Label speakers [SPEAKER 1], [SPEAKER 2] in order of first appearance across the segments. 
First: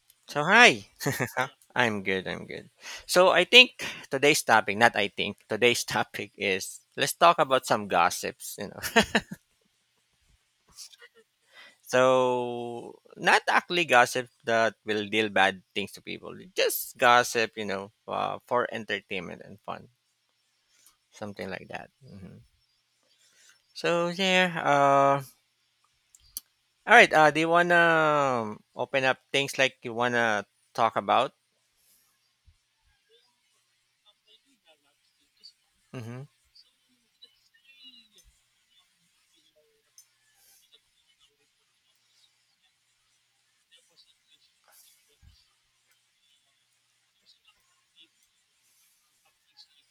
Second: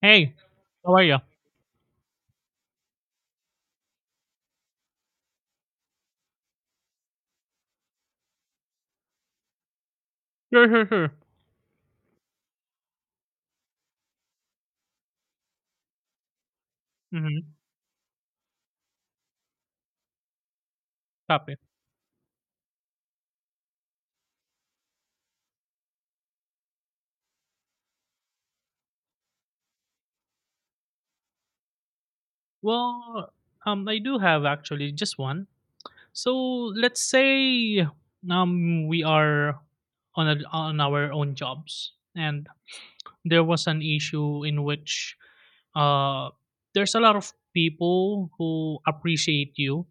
[SPEAKER 1] Hey,
[SPEAKER 2] So hi,
[SPEAKER 1] how are you?
[SPEAKER 2] I'm good. So I think today's topic, not I think today's topic is let's talk about some gossips. You know,
[SPEAKER 1] Sure, sure, sure.
[SPEAKER 2] so not actually gossip that will deal bad things to people, just
[SPEAKER 1] Mm-hmm.
[SPEAKER 2] gossip. For entertainment and fun, something
[SPEAKER 1] Copy.
[SPEAKER 2] like that. So yeah. All right. Do you wanna open up things like you wanna talk about?
[SPEAKER 1] Well, I do have actually just one.
[SPEAKER 2] Mm-hmm.
[SPEAKER 1] So let's say we are on on our own jobs, and there was an issue in which uh there's a lot of people who appreciate you,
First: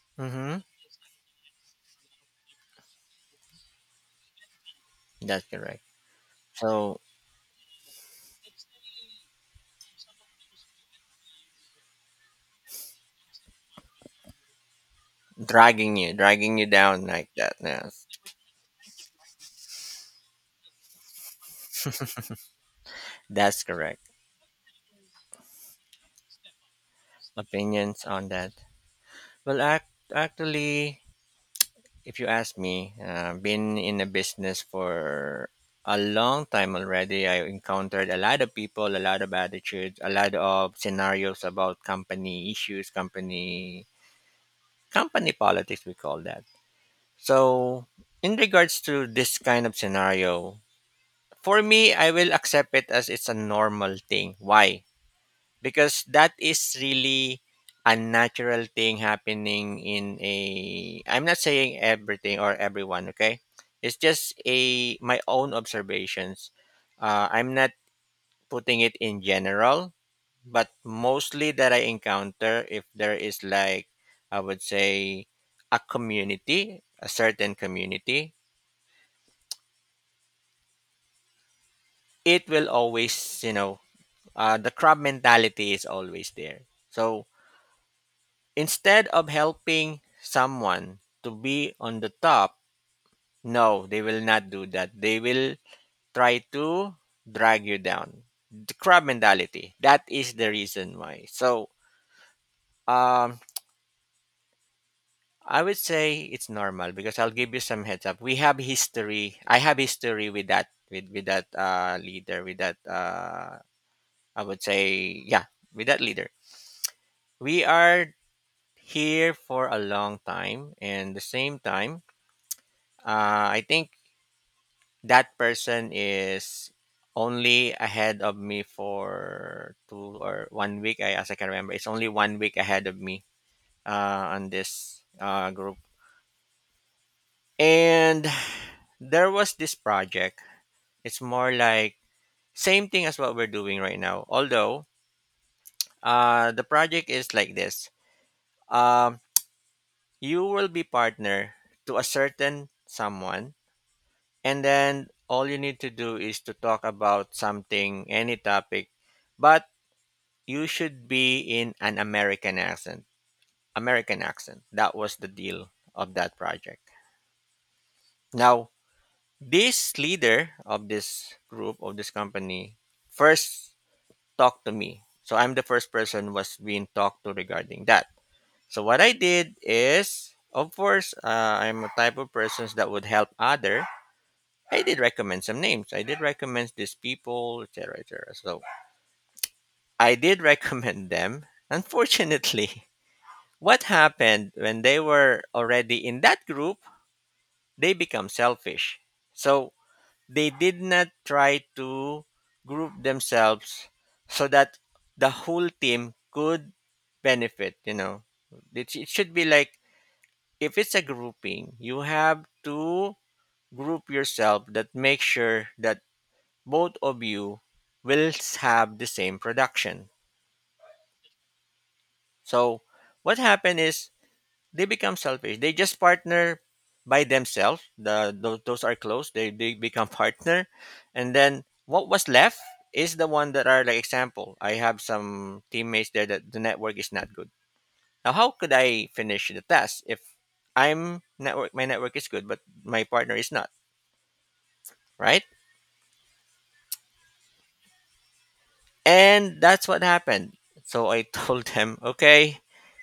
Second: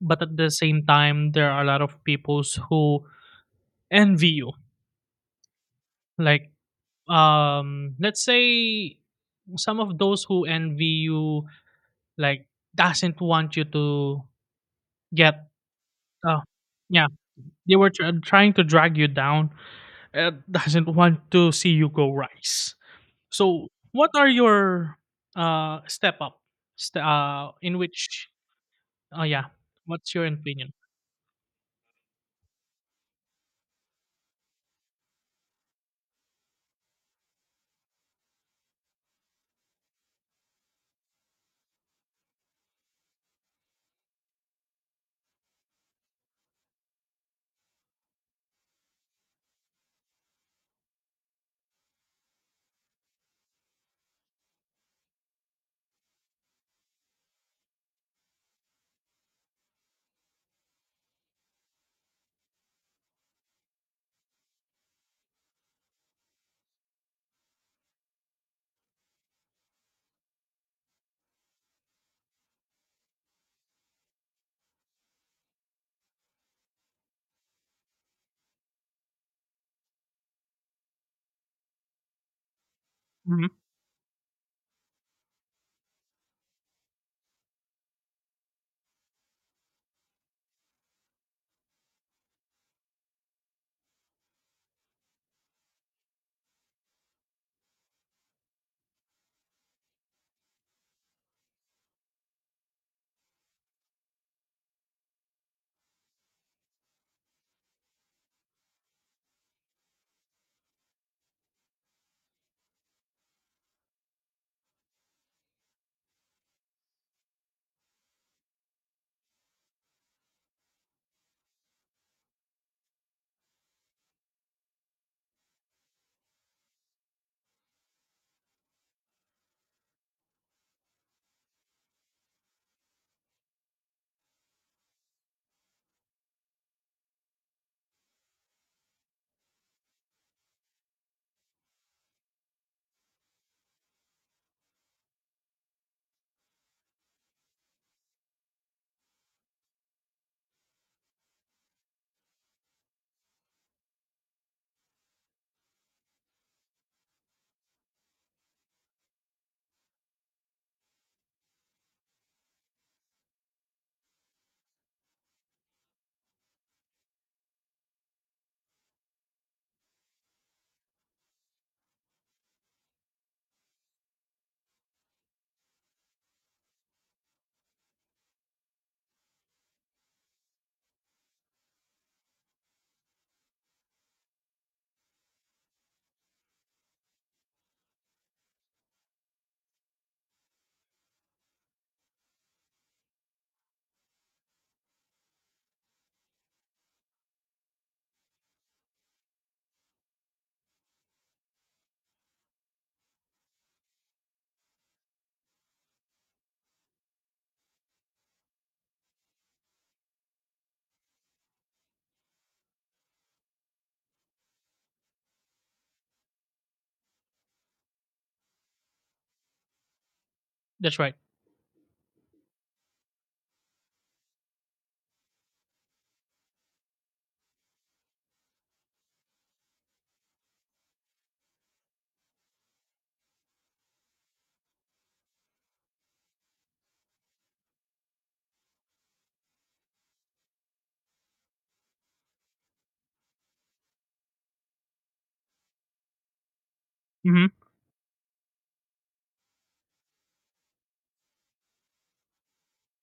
[SPEAKER 1] but at the
[SPEAKER 2] Mm-hmm.
[SPEAKER 1] same time there are a lot of peoples who envy you.
[SPEAKER 2] That's correct.
[SPEAKER 1] Like
[SPEAKER 2] So
[SPEAKER 1] let's say some of those who envy you Like, doesn't want you to get uh,
[SPEAKER 2] dragging you down
[SPEAKER 1] yeah,
[SPEAKER 2] like that.
[SPEAKER 1] they were
[SPEAKER 2] Yes,
[SPEAKER 1] trying to drag you down. Doesn't want to see you go rise.
[SPEAKER 2] that's
[SPEAKER 1] So,
[SPEAKER 2] correct.
[SPEAKER 1] what are your step up? In
[SPEAKER 2] Opinions
[SPEAKER 1] which?
[SPEAKER 2] on that?
[SPEAKER 1] Oh yeah.
[SPEAKER 2] Well, act,
[SPEAKER 1] What's your opinion?
[SPEAKER 2] actually, if you ask me, been in a business for a long time already. I encountered a lot of people, a lot of attitudes, a lot of scenarios about company issues, company politics. We call that. So, in regards to this kind of scenario, for me, I will accept it as it's a normal thing. Why? Because that is really a natural thing happening in a, I'm not saying everything or everyone, okay, it's just a my own observations. I'm not putting it in general, but mostly that I encounter, if there is like, I would say, a community, a certain community, it will always,
[SPEAKER 1] Hmm.
[SPEAKER 2] you know, the crab mentality is always there. So instead of helping someone to be on the top, no, they will not do that. They will try to drag you down. The crab mentality. That is the reason why. So, um, I would say it's normal because I'll give you some heads up. We have history. I have history with that, with that leader, with that I would say, yeah, with that leader. We are here for a long time, and the same time, I think that person is only ahead of me for 2 or 1 week. I, as I can remember, it's only 1 week ahead of me on this group, and there was this project. It's more like same thing as what we're doing right now, although the project is like this, um, you will be partner to a certain someone, and then all you need to do is to talk about something, any topic, but you should be in an American accent. American accent. That was the deal of that project. Now, this leader of this group of this company first talked to me. So I'm the first person was being talked to regarding that. So what I did is, of course, I'm a type of persons that would help other. I did recommend some names. I did recommend these people, etc., etc. So I did recommend them. Unfortunately, what happened when they were already in that group, they become selfish. So they did not try to group themselves so that the whole team could benefit, you know. It should be like, if it's a grouping, you have to group yourself, that make sure that both of you will have the same production.
[SPEAKER 1] That's right.
[SPEAKER 2] So what happened is, they become selfish. They just partner by themselves. Those are close. They become partner, and then what was left is the one that are like, example, I have some teammates there that the network is not good. Now, how could I finish the task if I'm network? My network is good, but my partner is not, right?
[SPEAKER 1] Hmm.
[SPEAKER 2] And that's what happened. So I told them, okay.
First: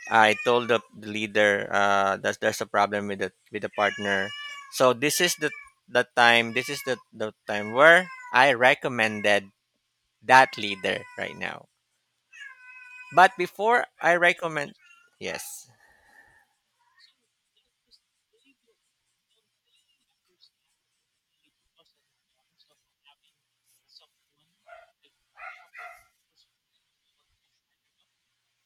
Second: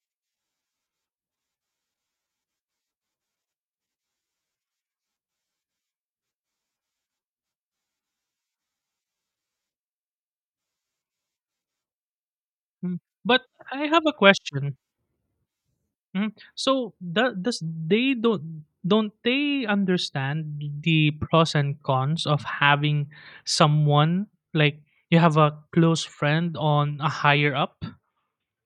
[SPEAKER 2] I told the leader that there's a problem with the partner. So this is the time. This is the time where I recommended that leader right now. But
[SPEAKER 1] But
[SPEAKER 2] before
[SPEAKER 1] I have
[SPEAKER 2] I
[SPEAKER 1] a
[SPEAKER 2] recommend,
[SPEAKER 1] question.
[SPEAKER 2] yes,
[SPEAKER 1] Mhm. So the does they don't they understand the pros and cons of having someone like you have a close friend on a higher up?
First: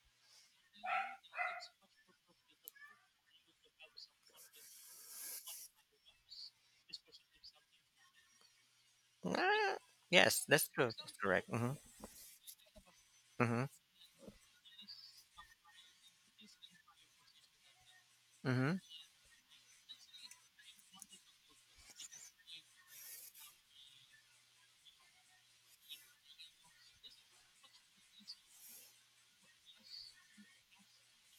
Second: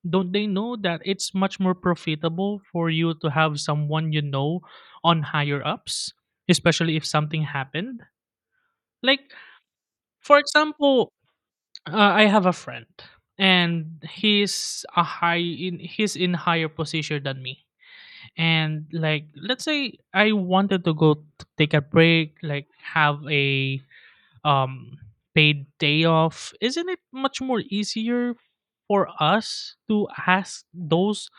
[SPEAKER 1] Don't they know that it's much more profitable for you to have someone you know on higher ups, especially if something happened? Like
[SPEAKER 2] ah,
[SPEAKER 1] for
[SPEAKER 2] yes, that's true.
[SPEAKER 1] example,
[SPEAKER 2] That's correct.
[SPEAKER 1] I have a friend,
[SPEAKER 2] Hmm
[SPEAKER 1] and he's a high in he's in higher position than me,
[SPEAKER 2] hmm
[SPEAKER 1] and like let's say I wanted to take a break, like have a um paid day off. Isn't it much more easier for us to ask those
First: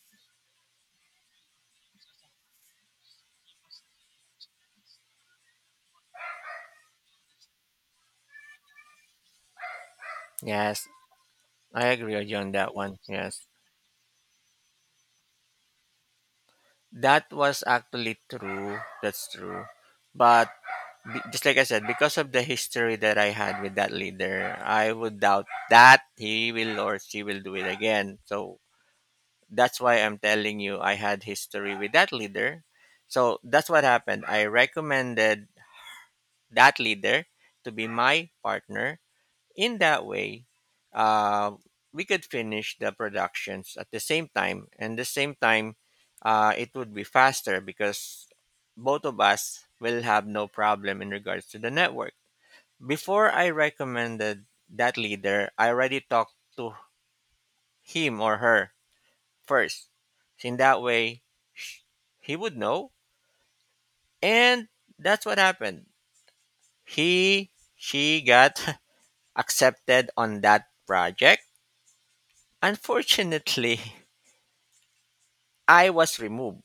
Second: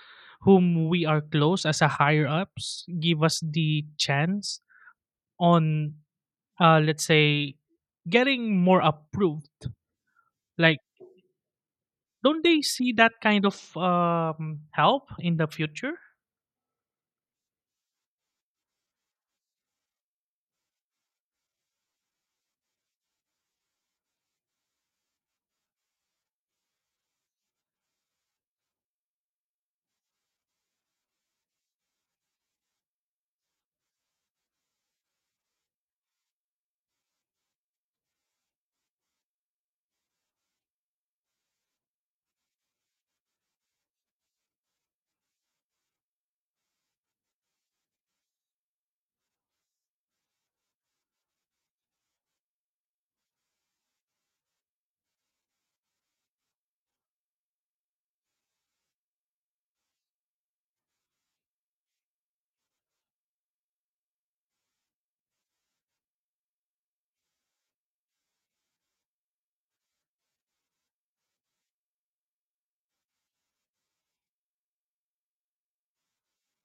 [SPEAKER 1] whom we are close as a higher ups, give us the chance on let's say getting more approved, like
[SPEAKER 2] Yes, I agree with you
[SPEAKER 1] don't
[SPEAKER 2] on
[SPEAKER 1] they
[SPEAKER 2] that
[SPEAKER 1] see
[SPEAKER 2] one.
[SPEAKER 1] that kind
[SPEAKER 2] Yes,
[SPEAKER 1] of help in the future?
[SPEAKER 2] that was actually true. That's true. But just like I said, because of the history that I had with that leader, I would doubt that he will or she will do it again. So that's why I'm telling you, I had history with that leader. So that's what happened. I recommended that leader to be my partner. In that way, uh, we could finish the productions at the same time, and the same time, it would be faster because both of us will have no problem in regards to the network. Before I recommended that leader, I already talked to him or her first. So in that way, sh- he would know. And that's what happened. He, she got accepted on that project. Unfortunately, I was removed.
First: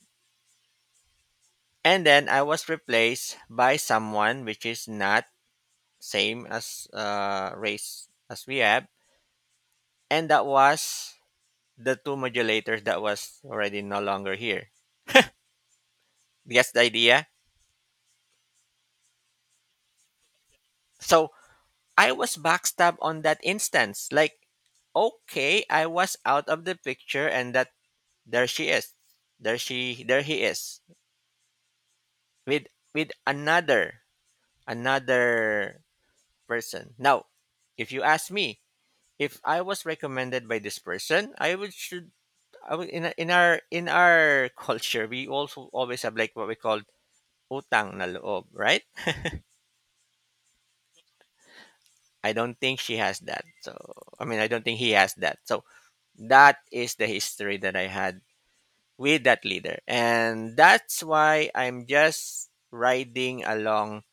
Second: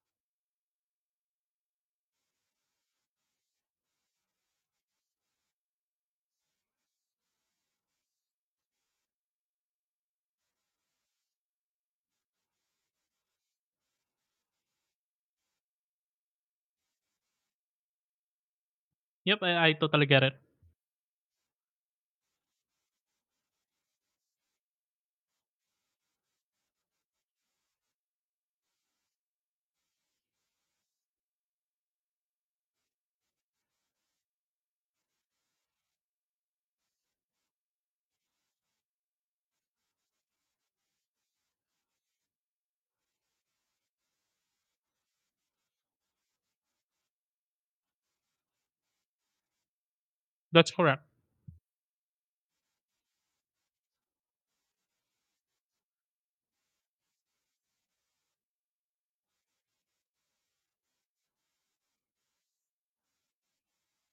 [SPEAKER 2] And then I was replaced by someone which is not same as race as we have. And that was the two modulators that was already no longer here. Guess the idea?
[SPEAKER 1] I totally get it.
[SPEAKER 2] So I was backstabbed on that instance. Like, okay, I was out of the picture, and that there she is. There he is. With another another person. Now, if you ask me, if I was recommended by this person, I would, in our culture, we also always have like what we call utang na loob, right?
[SPEAKER 1] That's correct,
[SPEAKER 2] I don't think she has that. So I mean, I don't think he has that. So that is the history that I had with that leader. And that's why I'm just riding along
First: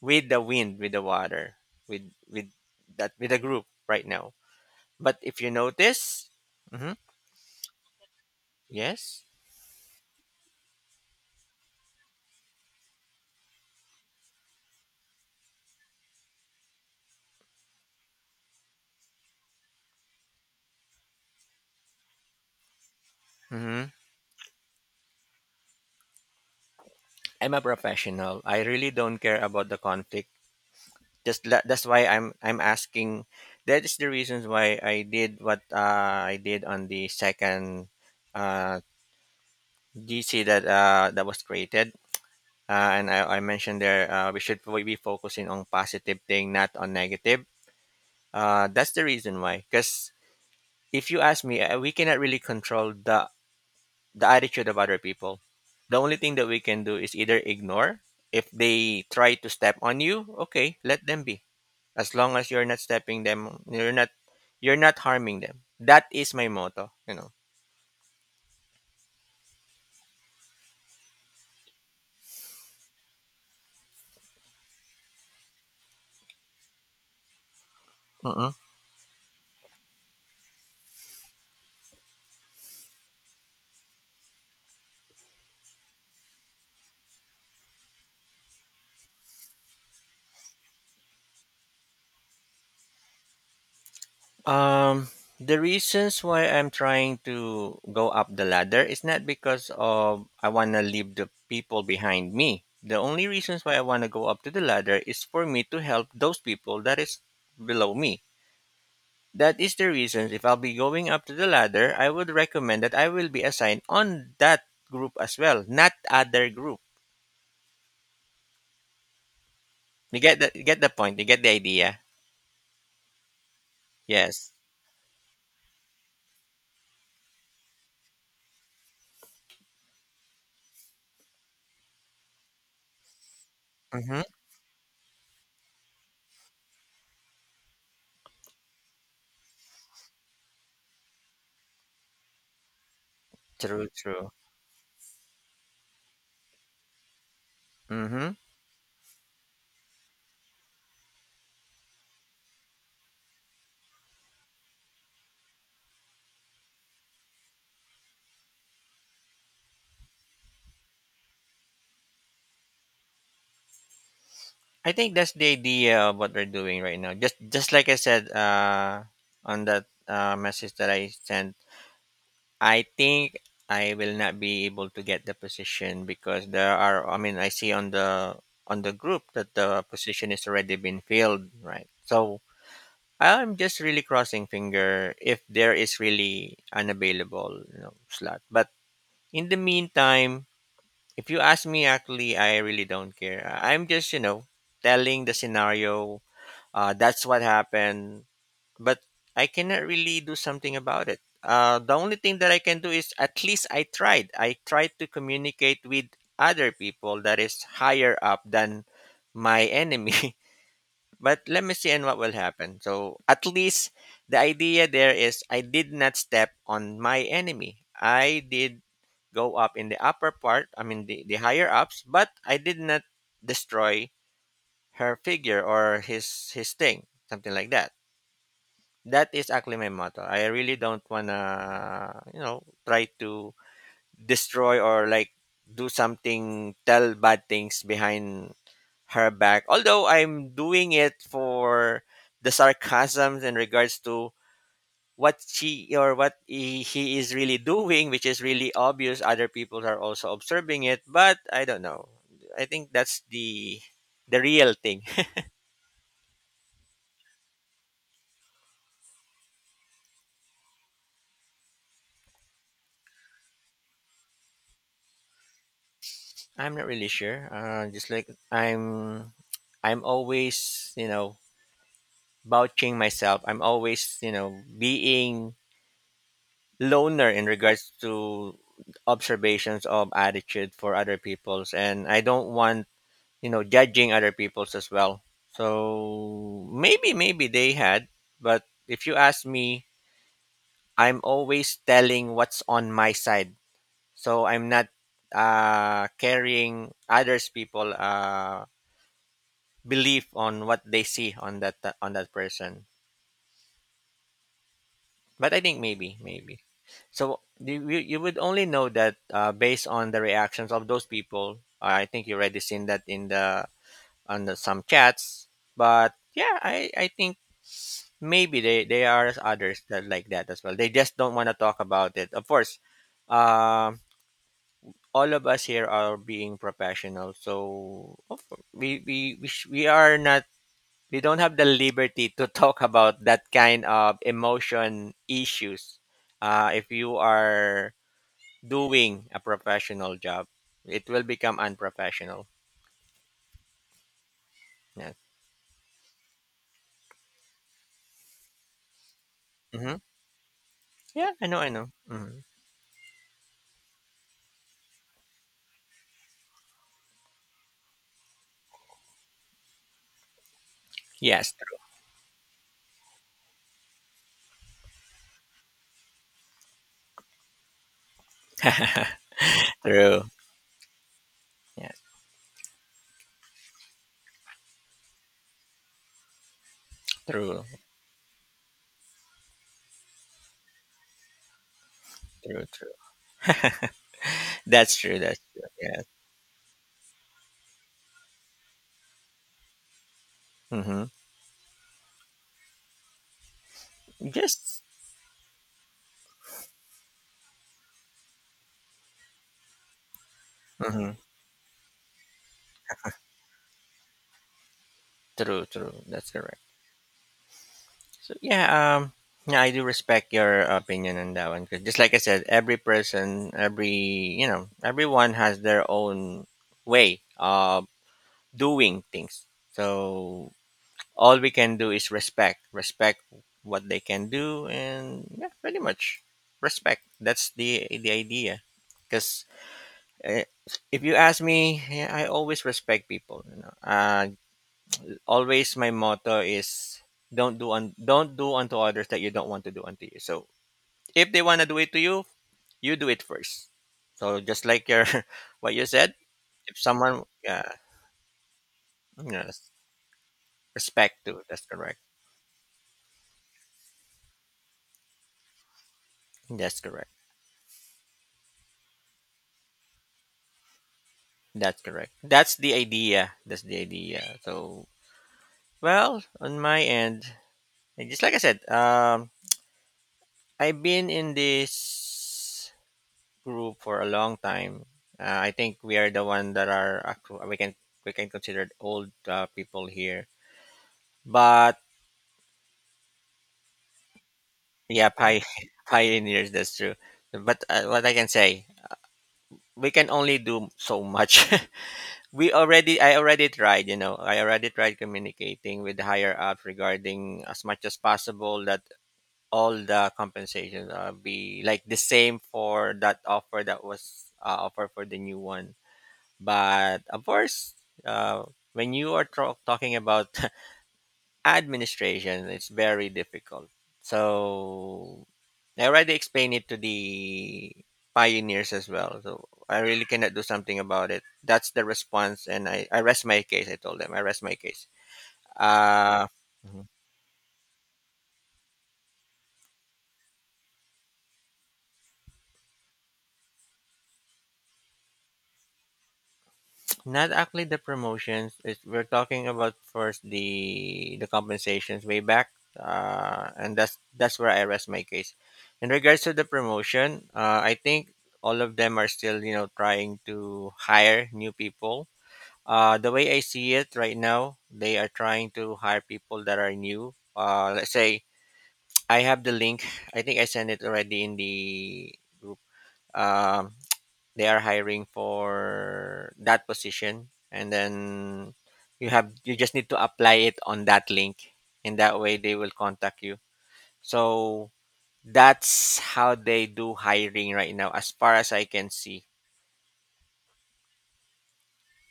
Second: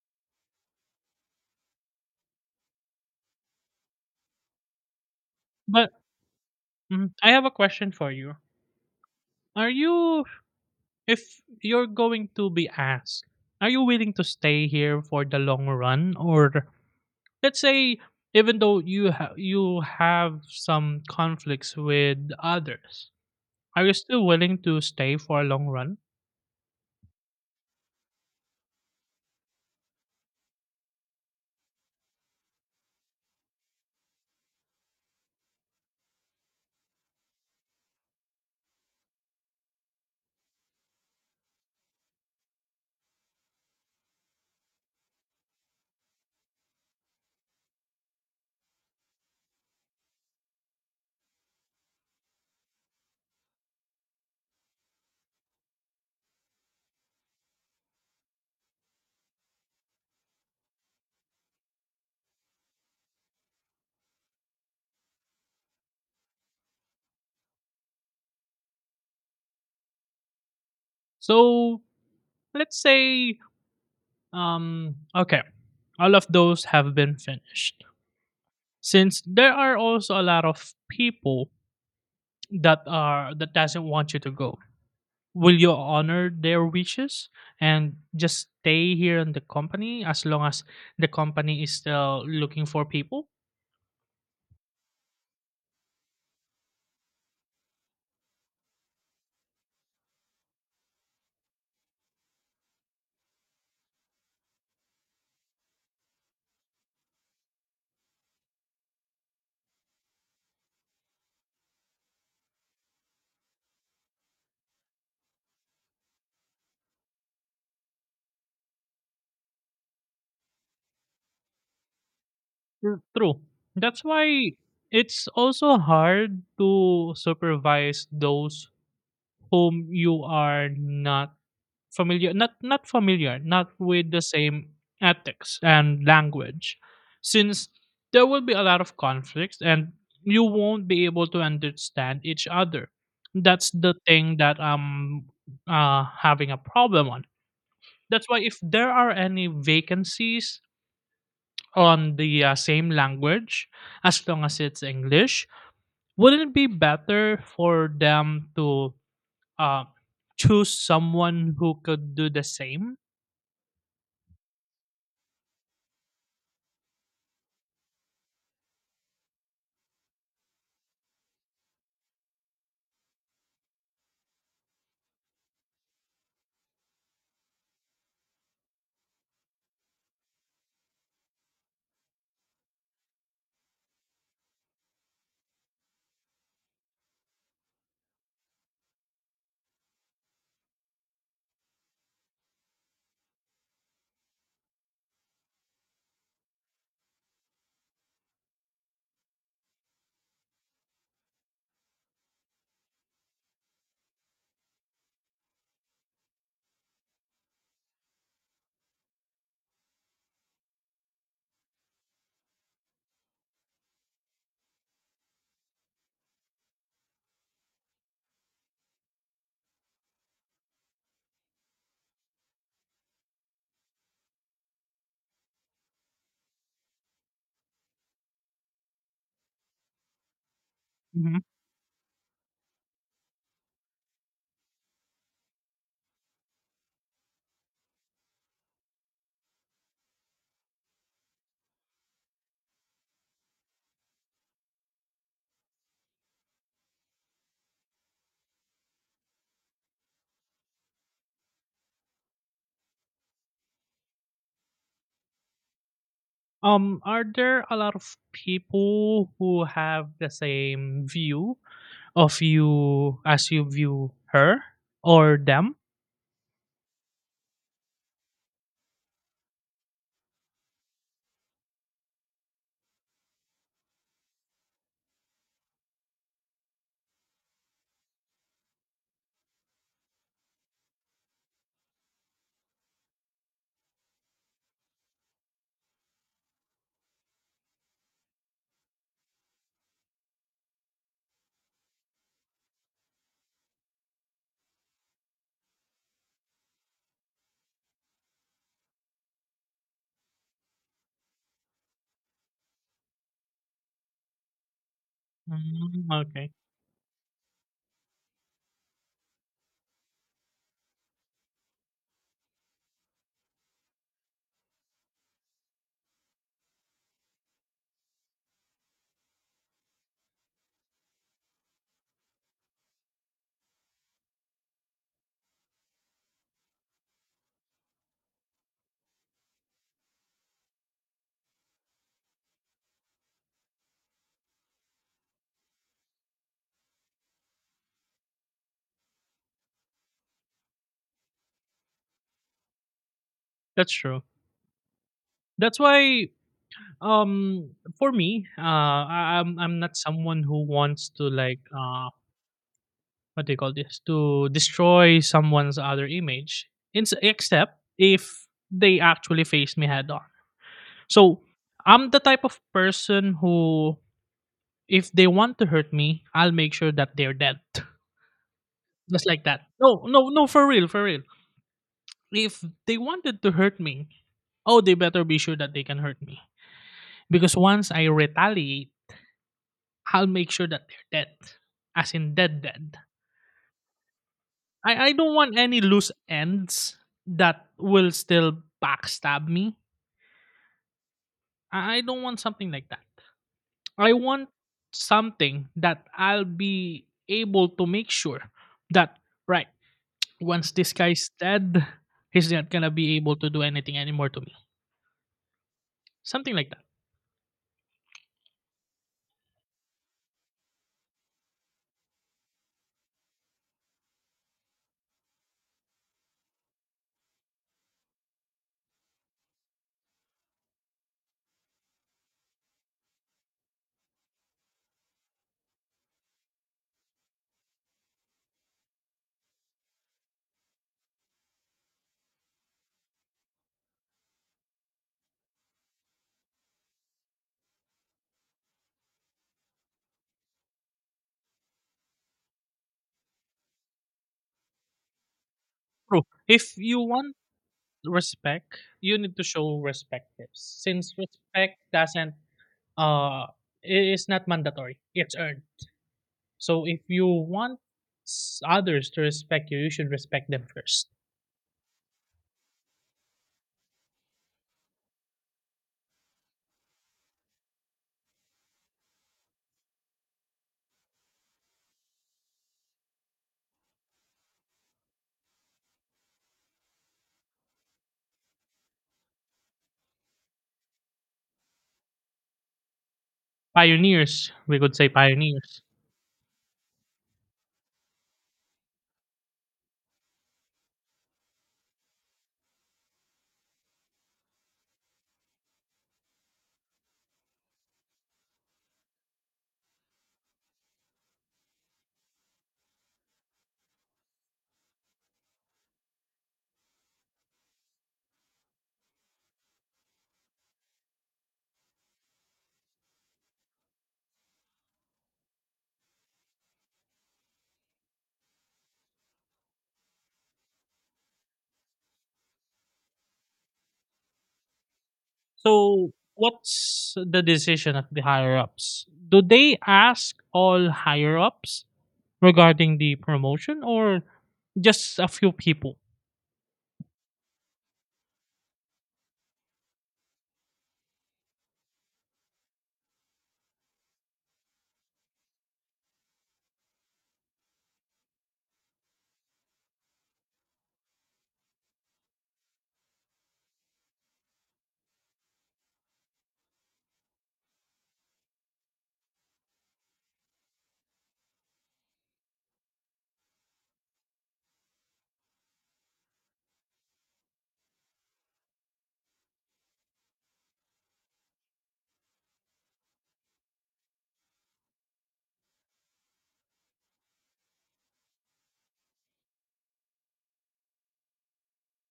[SPEAKER 2] with the wind, with the water, with that, with the group right now. But if you
[SPEAKER 1] but.
[SPEAKER 2] notice, hmm
[SPEAKER 1] Mhm. I have a question for you.
[SPEAKER 2] yes,
[SPEAKER 1] Are you, if you're going to be asked, are you willing to stay here for the long run, or let's say, even though you you have some conflicts with others, are
[SPEAKER 2] hmm
[SPEAKER 1] you still willing to stay for a long run?
[SPEAKER 2] I'm a professional. I really don't care about the conflict. Just that's why I'm asking. That is the reasons why I did what I did on the second uh, GC that that was created. And I mentioned there, we should be focusing on positive thing, not on negative. That's the reason why. Because if you ask me, we cannot really control the attitude of other people. The only thing that we can do is either ignore. If they try to step on you, okay, let them be. As long as you're not stepping them, you're not, you're not harming them. That is my motto.
[SPEAKER 1] So let's say, okay, all of those have been finished.
[SPEAKER 2] Know.
[SPEAKER 1] Since there are also a lot of people that are that doesn't want you to go, will you honor their wishes and just stay here in the company as long as the company is still looking for people?
[SPEAKER 2] Um, the reasons why I'm trying to go up the ladder is not because of I want to leave the people behind me. The only reasons why I want to go up to the ladder is for me to help those people that is below me. That is the reason, if I'll be going up to the ladder, I would recommend that I will be assigned on that group as well, not other group. You get the, you get the point, you get the idea.
[SPEAKER 1] Mm. True. That's
[SPEAKER 2] Yes.
[SPEAKER 1] why it's also hard to supervise those whom you are not Familiar not not familiar, not with the
[SPEAKER 2] Mhm.
[SPEAKER 1] same ethics and language. Since there will be a lot of conflicts and you won't be able to understand each other. That's
[SPEAKER 2] True,
[SPEAKER 1] the
[SPEAKER 2] true.
[SPEAKER 1] thing that I'm having a problem on. That's
[SPEAKER 2] Mhm.
[SPEAKER 1] why if there are any vacancies on the same language, as long as it's English, wouldn't it be better for them to uh, choose someone who could do the same?
[SPEAKER 2] I think that's the idea of what we're doing right now. Just like I said, on that message that I sent, I think I will not be able to get the position because there are. I mean, I see on the group that the position is already been filled, right? So I'm just really crossing finger if there is really an available, you know, slot. But in the meantime, if you ask me, actually, I really don't care. I'm just, you know, telling the scenario, that's what happened. But I cannot really do something about it. The only thing that I can do is at least I tried. I tried to communicate with other people that is higher up than my enemy. But let me see and what will happen. So at least the idea there is, I did not step on my enemy. I did go up in the upper part, I mean the higher ups, but I did not destroy her figure or his thing, something like that. That is actually my motto. I really don't
[SPEAKER 1] Mhm.
[SPEAKER 2] wanna, you know, try to destroy or like do something, tell bad things behind her back. Although I'm doing it for the sarcasms in regards to what she or what he is really doing, which is really obvious. Other people are also observing it, but I don't know. I think that's the real thing.
[SPEAKER 1] Are there a lot of people who have the same view of you as you view her or them?
[SPEAKER 2] I'm not really sure. Just like I'm always, you know, vouching myself. I'm always, you know, being loner in regards to observations of attitude for other people's, and I don't want, you know, judging other people's as well. So maybe they had, but if you ask me, I'm always telling what's on my side. So I'm not carrying others people belief on what they see on that, on that person. But I think
[SPEAKER 1] Mm,
[SPEAKER 2] maybe,
[SPEAKER 1] okay,
[SPEAKER 2] maybe. So you would only know that based on the reactions of those people. I think you already seen that in the, on the, some chats. But yeah, I think maybe, they are others that like that as well. They just don't want to talk about it. Of course, um, all of us here are being professional, so of cour- we, sh- we are not we don't have the liberty to talk about that kind of emotion issues if you are doing a professional job, it will become unprofessional.
[SPEAKER 1] that's true.
[SPEAKER 2] Yeah.
[SPEAKER 1] That's why, um, for me, I'm not
[SPEAKER 2] Hmm.
[SPEAKER 1] someone who wants to
[SPEAKER 2] Yeah, I know,
[SPEAKER 1] like
[SPEAKER 2] I know. Hmm.
[SPEAKER 1] what do you call this, to destroy someone's other image in, except if they actually face me head on. So
[SPEAKER 2] Yes.
[SPEAKER 1] I'm the type of person who, if they want to hurt me, I'll make sure that they're dead. Just like that. No,
[SPEAKER 2] True.
[SPEAKER 1] no, no, for real, for real.
[SPEAKER 2] Yes.
[SPEAKER 1] If they wanted to hurt me, oh, they better be sure that they can hurt me, because
[SPEAKER 2] True,
[SPEAKER 1] once I retaliate, I'll make sure that they're dead, as in dead
[SPEAKER 2] true.
[SPEAKER 1] dead.
[SPEAKER 2] True. That's
[SPEAKER 1] I
[SPEAKER 2] true,
[SPEAKER 1] don't
[SPEAKER 2] that's
[SPEAKER 1] want
[SPEAKER 2] true.
[SPEAKER 1] any
[SPEAKER 2] Yes.
[SPEAKER 1] loose ends that will still backstab me.
[SPEAKER 2] Hmm.
[SPEAKER 1] I don't want something like that. I want
[SPEAKER 2] Just
[SPEAKER 1] something that I'll be able to make sure that, right, once this
[SPEAKER 2] hmm.
[SPEAKER 1] guy's dead, he's not going to be able to do anything anymore to me.
[SPEAKER 2] True, true, that's
[SPEAKER 1] Something
[SPEAKER 2] correct.
[SPEAKER 1] like that.
[SPEAKER 2] So yeah, um, yeah, I do respect your opinion on that one, 'cause just like I said, every person, every you know, everyone has their own way of doing things. So all we can do is respect, respect what they can do, and yeah, pretty much respect. That's the idea. Because uh, if you ask me, yeah, I always respect people. Always my motto is don't do unto others that you don't want to do unto you. So if they want to do it to you, you do it first. So just like your what you said,
[SPEAKER 1] Bro, if
[SPEAKER 2] if
[SPEAKER 1] you
[SPEAKER 2] someone,
[SPEAKER 1] want
[SPEAKER 2] yeah,
[SPEAKER 1] respect, you need to
[SPEAKER 2] yes,
[SPEAKER 1] show respect tips. Since
[SPEAKER 2] respect to, that's
[SPEAKER 1] respect
[SPEAKER 2] correct.
[SPEAKER 1] doesn't, uh, i- is not mandatory, it's earned.
[SPEAKER 2] That's
[SPEAKER 1] So if
[SPEAKER 2] correct.
[SPEAKER 1] you want others to respect you, you should respect them first.
[SPEAKER 2] That's correct. That's the idea. That's the idea. So well, on my end, and just like I said, I've been in this group for a long time. I think we are the one that we can consider old people here. But
[SPEAKER 1] Pioneers, we could
[SPEAKER 2] yeah,
[SPEAKER 1] say pioneers.
[SPEAKER 2] pioneers. That's true. But what I can say, we can only do so much. we already I already tried. You know, I already tried communicating with higher up regarding as much as possible that all the compensations be like the same for that offer that was offered for the new one. But of course, uh, when you are talking about administration, it's very difficult. So I already explained it to the pioneers as well. So I really cannot do something about it. That's the response, and I rest my case. I told them I rest my case.
[SPEAKER 1] So
[SPEAKER 2] Uh,
[SPEAKER 1] what's the decision of the higher ups? Do they ask all higher ups regarding the promotion or just a few people?
[SPEAKER 2] Not actually the promotions. It's, we're talking about first the compensations way back, and that's where I rest my case. In regards to the promotion, I think all of them are still, you know, trying to hire new people. The way I see it right now, they are trying to hire people that are new. Let's say I have the link. I think I sent it already in the group. Um, they are hiring for that position, and then you just need to apply it on that link. In that way they will contact you. So that's how they do hiring right now, as far as I can see.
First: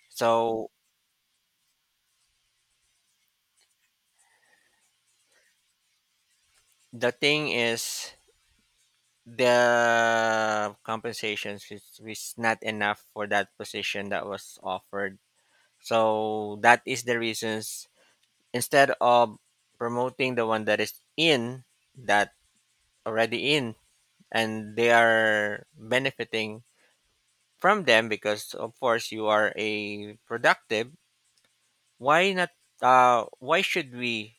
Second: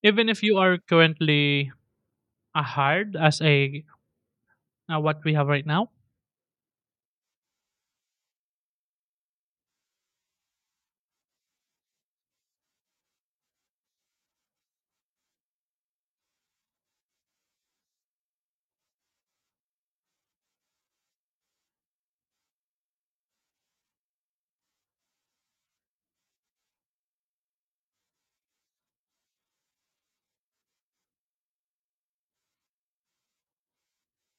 [SPEAKER 1] Even if you
[SPEAKER 2] So
[SPEAKER 1] are currently a hired as a what we have right now.
[SPEAKER 2] the thing is, the compensations is not enough for that position that was offered. So that is the reasons, instead of promoting the one that is in that already in, and they are benefiting from them. Because of course you are a productive, why not? Uh, why should we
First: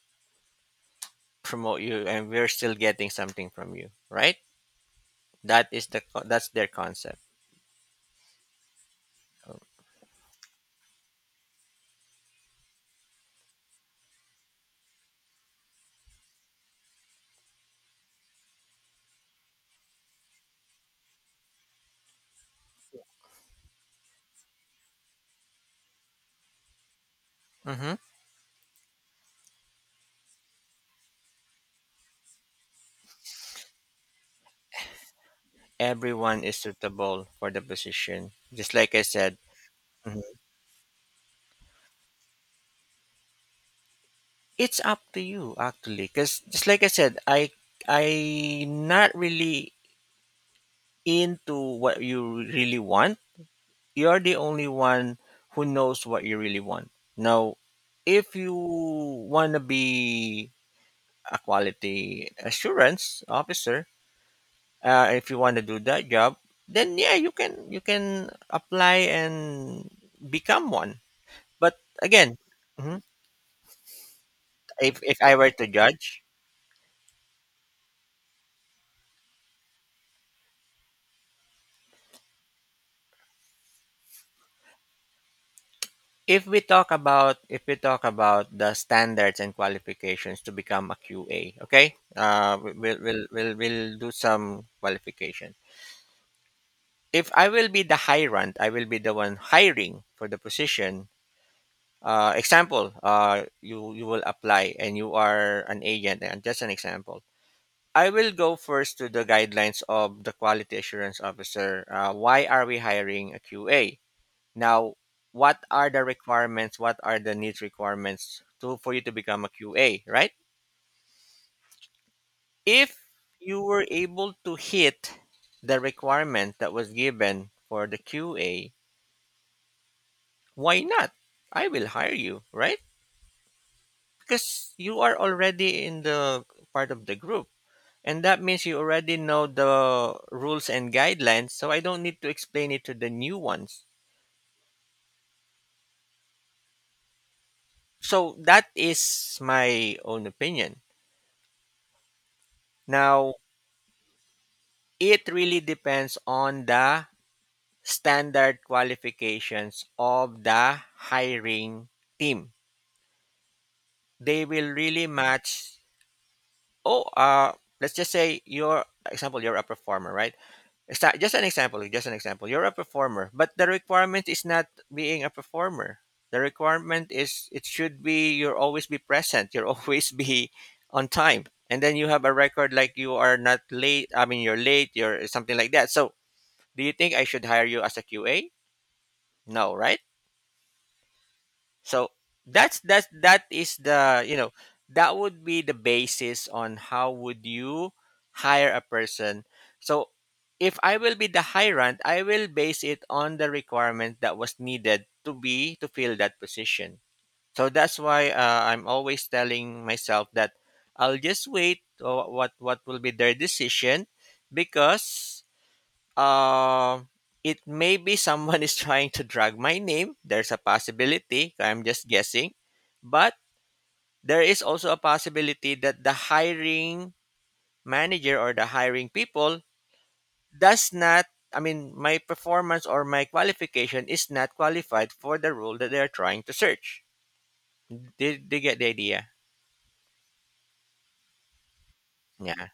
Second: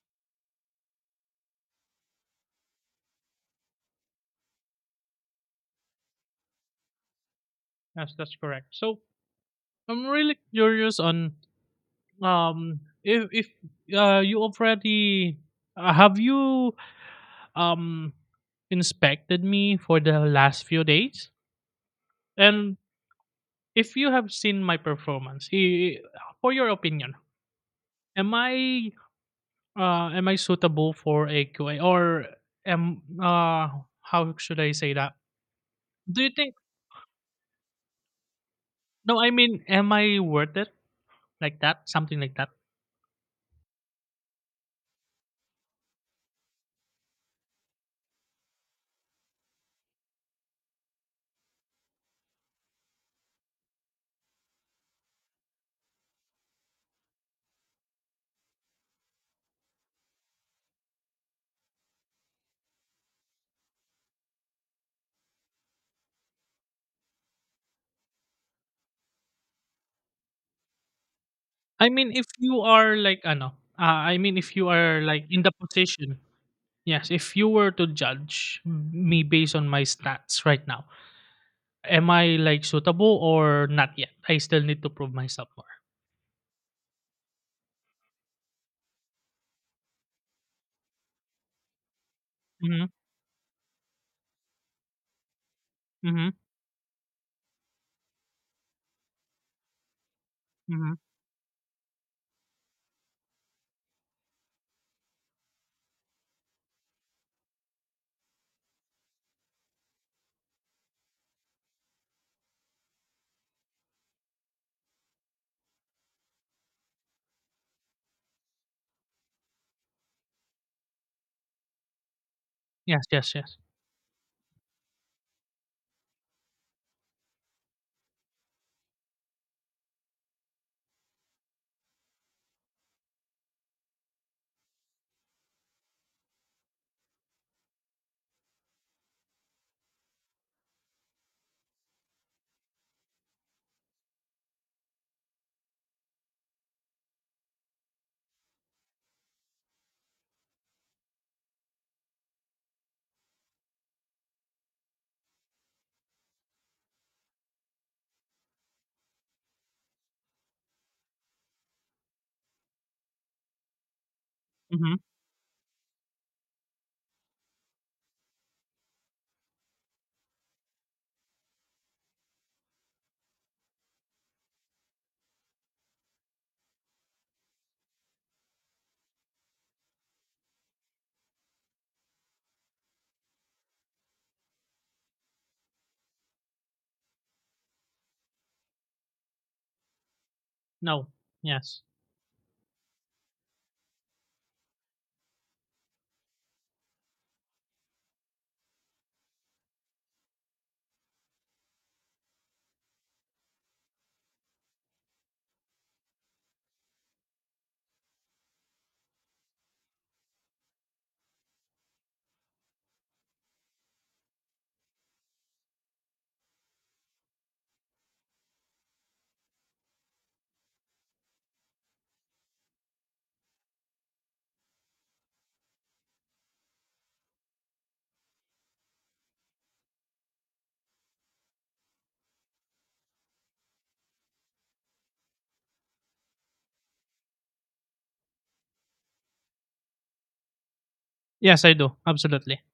[SPEAKER 2] promote you and we're still getting something from you, right? That is the that's their concept.
[SPEAKER 1] Yes, that's correct. So I'm really curious on if you already have you um inspected me for the last few days, and if you have seen my performance, for your opinion,
[SPEAKER 2] Hmm.
[SPEAKER 1] am I am I suitable for a QA, or am how should I say that? Do you
[SPEAKER 2] Everyone is
[SPEAKER 1] think?
[SPEAKER 2] suitable for the position, just like I
[SPEAKER 1] No, I
[SPEAKER 2] said.
[SPEAKER 1] mean, am
[SPEAKER 2] Mhm.
[SPEAKER 1] I worth it? Like that, something like that.
[SPEAKER 2] It's up to you actually, because just like I said, I not really into what you really want. You're the only one who knows what you really want. Now, if you want to be a quality assurance officer, if you want to do that job, then yeah, you can, you can apply and become one. But
[SPEAKER 1] I mean, if
[SPEAKER 2] again,
[SPEAKER 1] you are
[SPEAKER 2] mhm,
[SPEAKER 1] like, ano, I mean, if you are
[SPEAKER 2] if
[SPEAKER 1] like
[SPEAKER 2] I
[SPEAKER 1] in
[SPEAKER 2] were
[SPEAKER 1] the
[SPEAKER 2] to
[SPEAKER 1] position.
[SPEAKER 2] judge,
[SPEAKER 1] Yes, if you were to judge me based on my stats right now, am I like suitable or not yet? I still need to prove myself more.
[SPEAKER 2] if we talk about if we talk about the standards and qualifications to become a QA, okay,
[SPEAKER 1] Mm-hmm.
[SPEAKER 2] we'll do some qualification.
[SPEAKER 1] Mm-hmm.
[SPEAKER 2] If I will be the hirant, I will be the one hiring for the
[SPEAKER 1] Mm-hmm.
[SPEAKER 2] position. Example, you will apply and you are an agent, and just an example. I will go first to the guidelines of the quality assurance officer. Why are we hiring a QA? Now, what are the requirements? What are the needs requirements to for you to become a QA, right? If
[SPEAKER 1] Yes, yes, yes.
[SPEAKER 2] you were able to hit the requirement that was given for the QA, why not? I will hire you, right? Because you are already in the part of the group. And that means you already know the rules and guidelines, so I don't need to explain it to the new ones. So that is my own opinion. Now, it really depends on the standard qualifications of the hiring team. They will
[SPEAKER 1] Mm-hmm.
[SPEAKER 2] really match. Oh, let's just say you're, example, you're a performer, right? Just an example, eh, just an example. You're a performer, but the requirement is not being a performer. The requirement is it should be you're always be present, you're always be on time. And then you have a record like you are not late, I mean you're late, you're something like that. So, do you think I should hire you as a QA? No, right?
[SPEAKER 1] No. Yes.
[SPEAKER 2] So that is the, you know, that would be the basis on how would you hire a person. So if I will be the hirant, I will base it on the requirement that was needed to be to fill that position. So that's why I'm always telling myself that I'll just wait what will be their decision. Because um, it may be someone is trying to drag my name. There's a possibility. I'm just guessing. But there is also a possibility that the hiring manager or the hiring people does not, I mean, my performance or my qualification is not qualified for the role that they're trying to search. Did they get the idea?
[SPEAKER 1] Yes, I do. Absolutely.
[SPEAKER 2] Yeah.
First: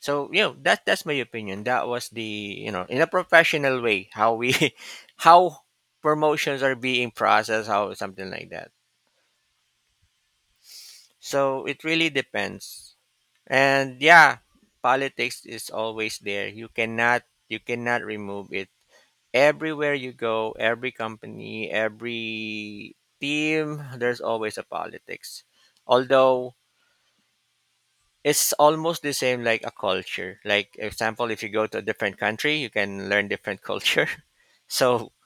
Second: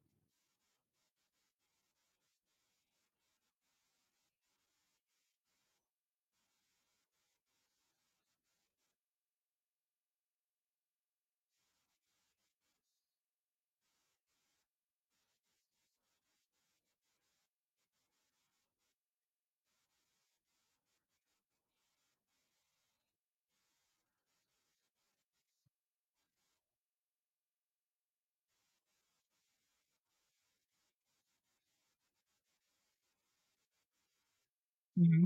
[SPEAKER 2] So you know that that's my opinion. That was the, you know, in a professional way how we how promotions are being processed, how something like that. So it really depends. And yeah, politics is always there. You cannot, you cannot remove it. Everywhere you go, every company, every team, there's always a politics. Although it's almost the same like a culture. Like example, if you go to a different country, you can learn different culture. So
[SPEAKER 1] Hmm.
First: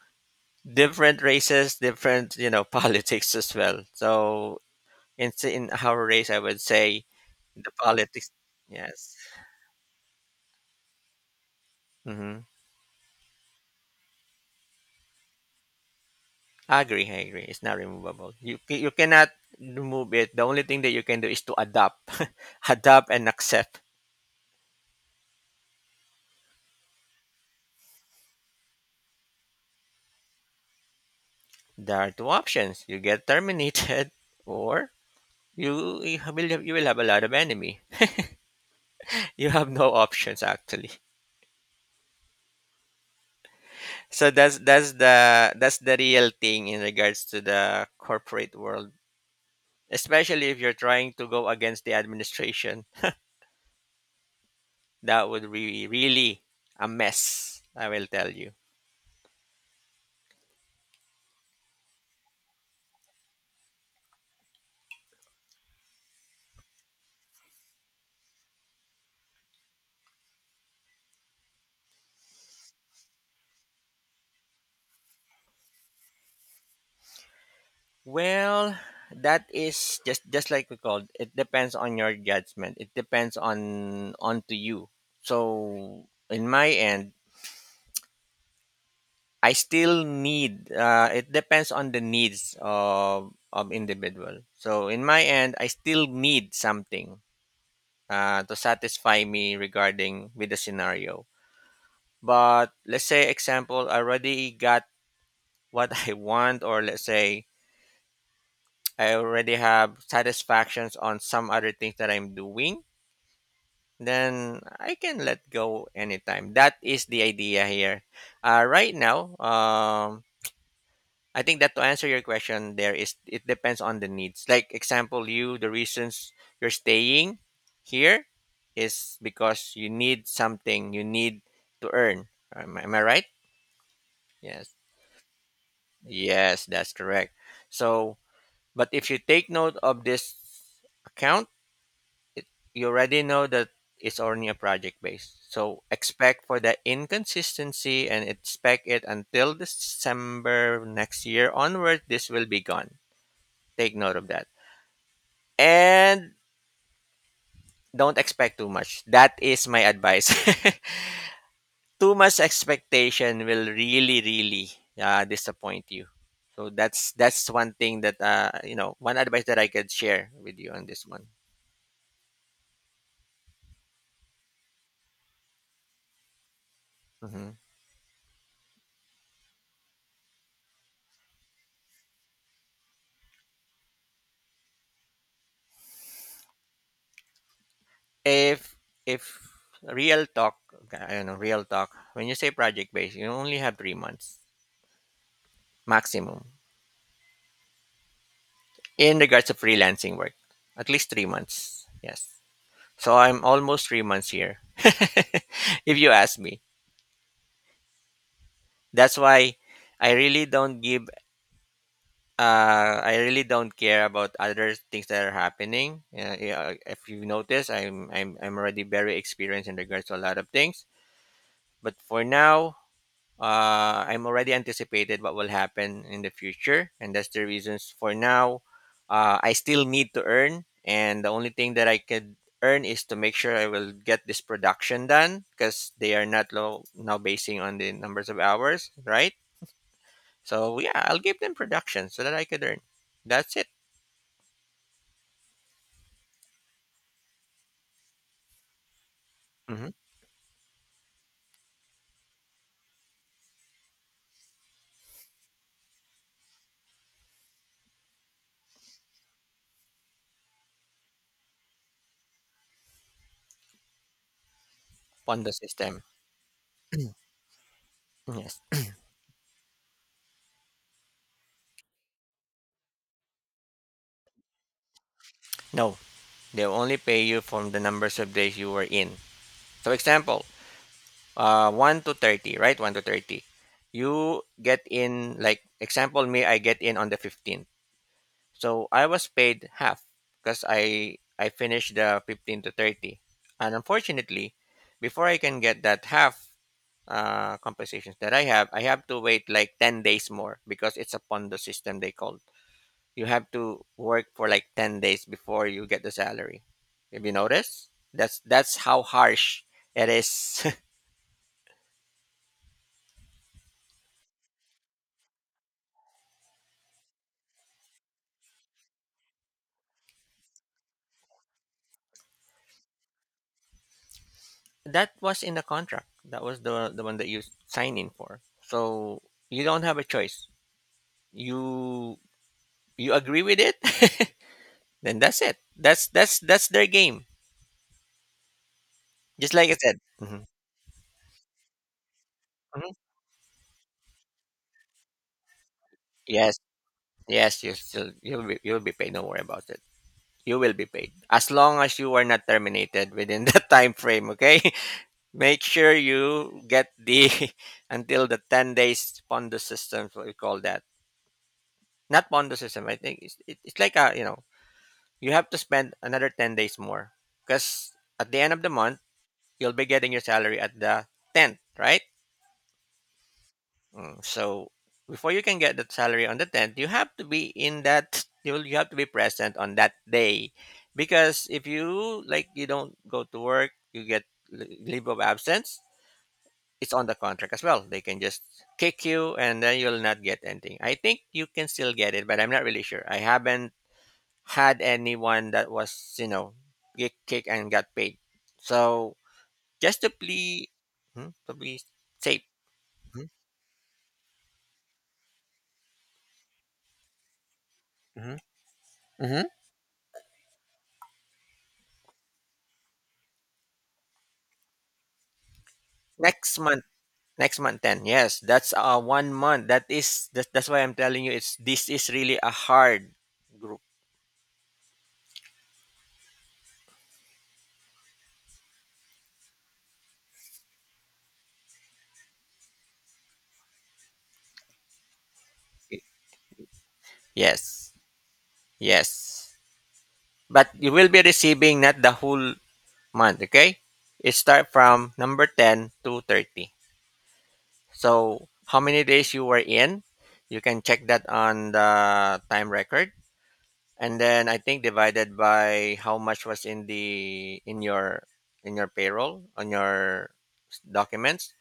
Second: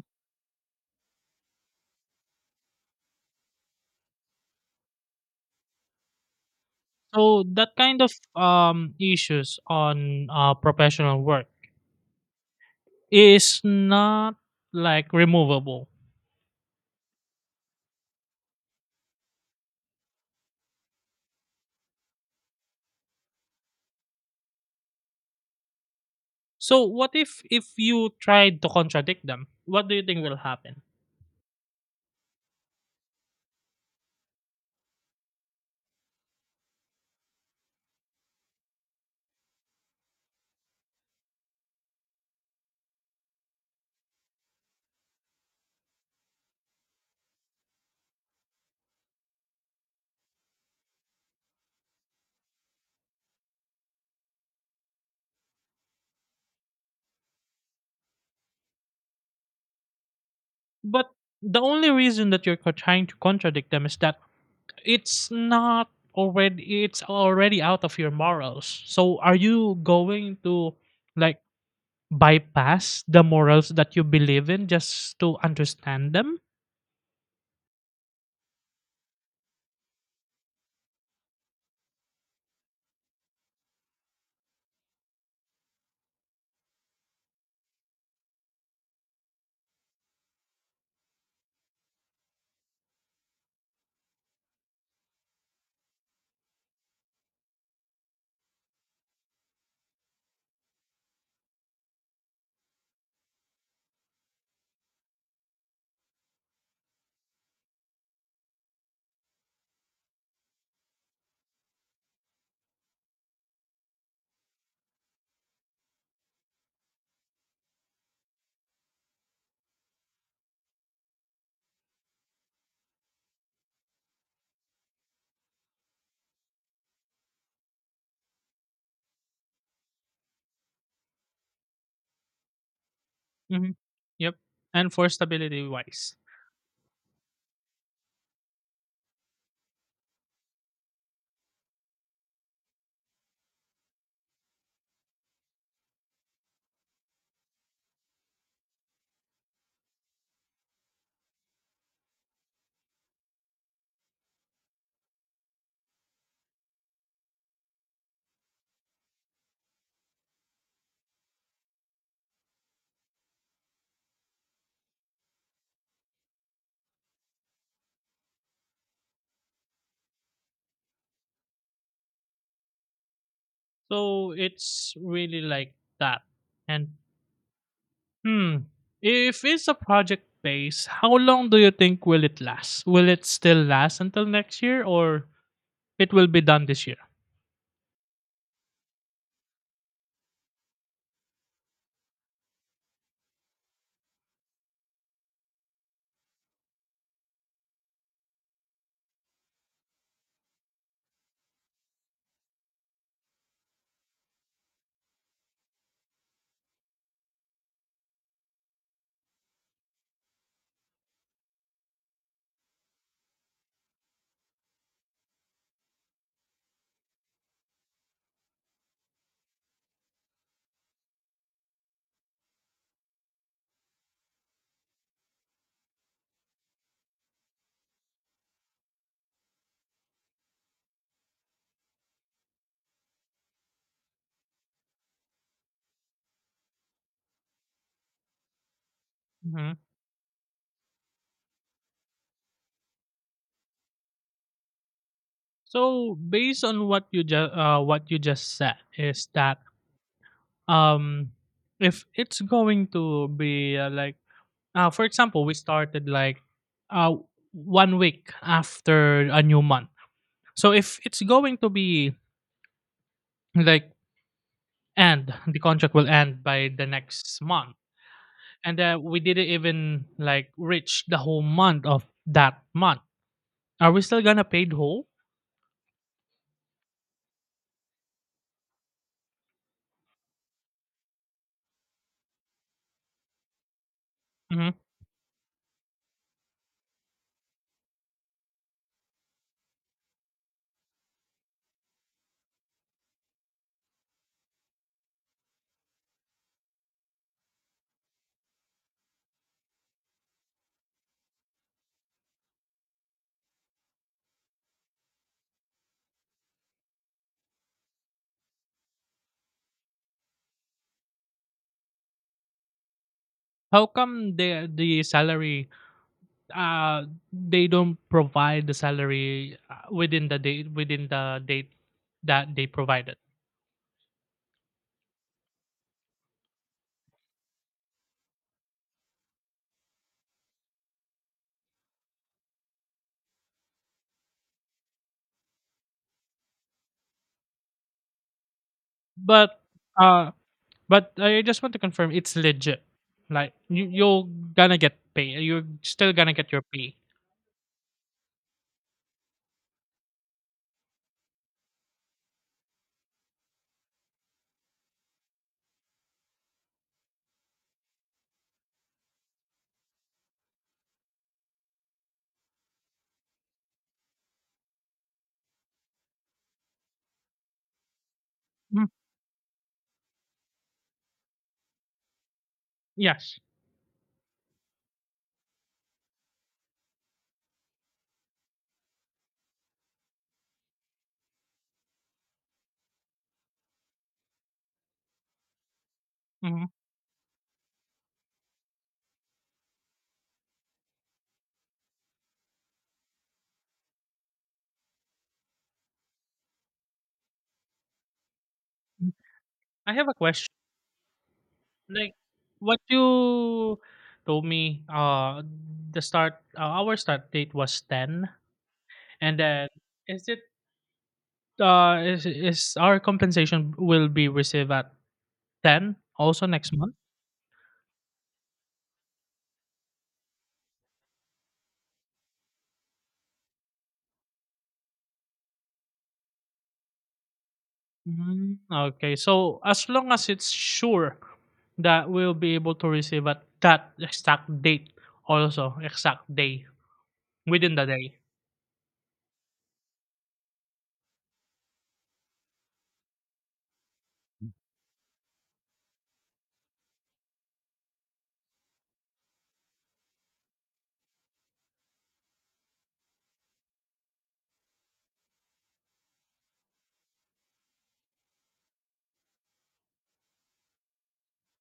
[SPEAKER 2] different races, different, you know, politics as well. So in our race, I would say
[SPEAKER 1] So that
[SPEAKER 2] the
[SPEAKER 1] kind of
[SPEAKER 2] politics. Yes,
[SPEAKER 1] issues on professional work
[SPEAKER 2] mm-hmm.
[SPEAKER 1] is not like removable.
[SPEAKER 2] I agree. I agree. It's not removable. You cannot remove it. The only thing that you can do is to adapt, adapt and accept.
[SPEAKER 1] So what if you try to contradict them? What do you think will happen?
[SPEAKER 2] There are two options: you get terminated, or you will have a lot of enemy. You have no options actually. So that's the real thing in regards to the corporate world. Especially if you're trying to go against the administration, that would be really a mess, I will tell you.
[SPEAKER 1] But the only reason that you're trying to contradict them is that it's not already it's already out of your morals. So are you going to like bypass the morals that you believe in just to understand them?
[SPEAKER 2] Well, that is just like we called. It depends on your judgment. It depends on to you. So in my end, I still need. It depends on the needs of individual. So in my end, I still need something to satisfy me regarding with the scenario. But let's say example, I already got what I want, or let's say I already have satisfactions on some other things that I'm doing. Then I can let go anytime. That is the idea here. Right now, I think that to answer your question, there is, it depends on the needs. Like example, you, the reasons you're staying here is because you need something, you need to earn. Am I right?
[SPEAKER 1] Hmm. Yep.
[SPEAKER 2] Yes,
[SPEAKER 1] And for stability wise.
[SPEAKER 2] yes, that's correct. So, but if you take note of this account, you already know that it's only a project base. So expect for the inconsistency, and expect it until December next year onward. This will be gone. Take note of that. And don't expect too much. That is my advice. Too much expectation will really, really disappoint you. So that's one thing that you know, one advice that I could share with you on this one.
[SPEAKER 1] So it's really like that. And
[SPEAKER 2] Mhm.
[SPEAKER 1] hmm, if it's a project base, how long do you think will it last? Will it still last until next year, or it will be done this year?
[SPEAKER 2] If if real talk, I don't know, real talk. When you say project based, you only have 3 months maximum in regards to freelancing work. At least 3 months. Yes. So I'm almost 3 months here. If you ask me, that's why I really don't give. I really don't care about other things that are happening. Yeah, if you notice, I'm already very experienced in regards to a lot of things. But for now, I'm already anticipated what will happen in the future, and that's the reasons. For now, I still need to earn, and the only thing that I could earn is to make sure I will get this production done because they are not low now basing on the numbers of hours, right?
[SPEAKER 1] Mhm.
[SPEAKER 2] So yeah, I'll give them production so that I could earn. That's it.
[SPEAKER 1] So based on what you just said is that
[SPEAKER 2] Mm-hmm.
[SPEAKER 1] um if it's going to be like for example we started like uh 1 week after a new month. So if it's going to be like end
[SPEAKER 2] Ponda
[SPEAKER 1] the contract
[SPEAKER 2] system.
[SPEAKER 1] will end by the next month,
[SPEAKER 2] Yes.
[SPEAKER 1] and we didn't even like reach the whole month of that month. Are we still gonna pay the whole?
[SPEAKER 2] No, they only pay you from the numbers of days you were in. So example, 1 to 30, right? 1 to 30. You
[SPEAKER 1] Mhm.
[SPEAKER 2] get in like example me, I get in on the 15th. So I was paid half because I finished the 15 to 30. And unfortunately, before I can get that half, compensations that I have to wait like 10 days more because it's a Pondo system, they called. You have to work for like 10 days before you get the salary. Have you noticed? That's how harsh it is.
[SPEAKER 1] How come the salary uh they don't provide the salary within the date that they provided?
[SPEAKER 2] That was in the contract. That was the one that you sign in for. So you don't have a choice. You you agree with it, then that's it. That's their game. Just
[SPEAKER 1] But
[SPEAKER 2] like I said.
[SPEAKER 1] uh
[SPEAKER 2] Hmm.
[SPEAKER 1] But I just want to confirm it's legit.
[SPEAKER 2] Hmm.
[SPEAKER 1] Like you you're gonna get pay. You're still gonna get
[SPEAKER 2] Yes,
[SPEAKER 1] your pay.
[SPEAKER 2] yes, you still you'll be paid. Don't worry about it. You will be paid as long as you are not terminated within that time frame, okay? Make sure you get the until the 10 days pondo system, what we call that. Not pondo system, I think it's like a, you have to spend another 10 days more because at the end of the
[SPEAKER 1] Mhm.
[SPEAKER 2] month you'll be getting your salary at the 10th, right?
[SPEAKER 1] Yes.
[SPEAKER 2] So before you can get that salary on the tenth, you have to be in that. You have to be present on that day, because if you like you don't go to work, you get leave of absence.
[SPEAKER 1] Hmm.
[SPEAKER 2] It's on the contract as well. They can just kick you, and then you'll not get anything. I think you can still get it, but I'm not really sure. I haven't had anyone that was you know get kicked and got paid. So
[SPEAKER 1] I
[SPEAKER 2] just
[SPEAKER 1] have
[SPEAKER 2] to
[SPEAKER 1] a question.
[SPEAKER 2] be, to be
[SPEAKER 1] Like
[SPEAKER 2] safe.
[SPEAKER 1] what
[SPEAKER 2] Hmm.
[SPEAKER 1] you told me, the start our start date was ten.
[SPEAKER 2] Hmm.
[SPEAKER 1] And
[SPEAKER 2] Hmm.
[SPEAKER 1] then is it is our compensation will be received at 10 also
[SPEAKER 2] Next
[SPEAKER 1] next
[SPEAKER 2] month.
[SPEAKER 1] month?
[SPEAKER 2] Next month 10. Yes, that's one month. That's why I'm telling you it's this is really a hard group.
[SPEAKER 1] Mm, okay. So as long as it's sure that we'll be able to receive at that exact date, also exact day within the
[SPEAKER 2] Yes.
[SPEAKER 1] day.
[SPEAKER 2] Yes. But you will be receiving not the whole month, okay? It start from number 10 to 30. So, how many days you were in? You can check that on the time record and then I think divided by how much was in your payroll on your documents.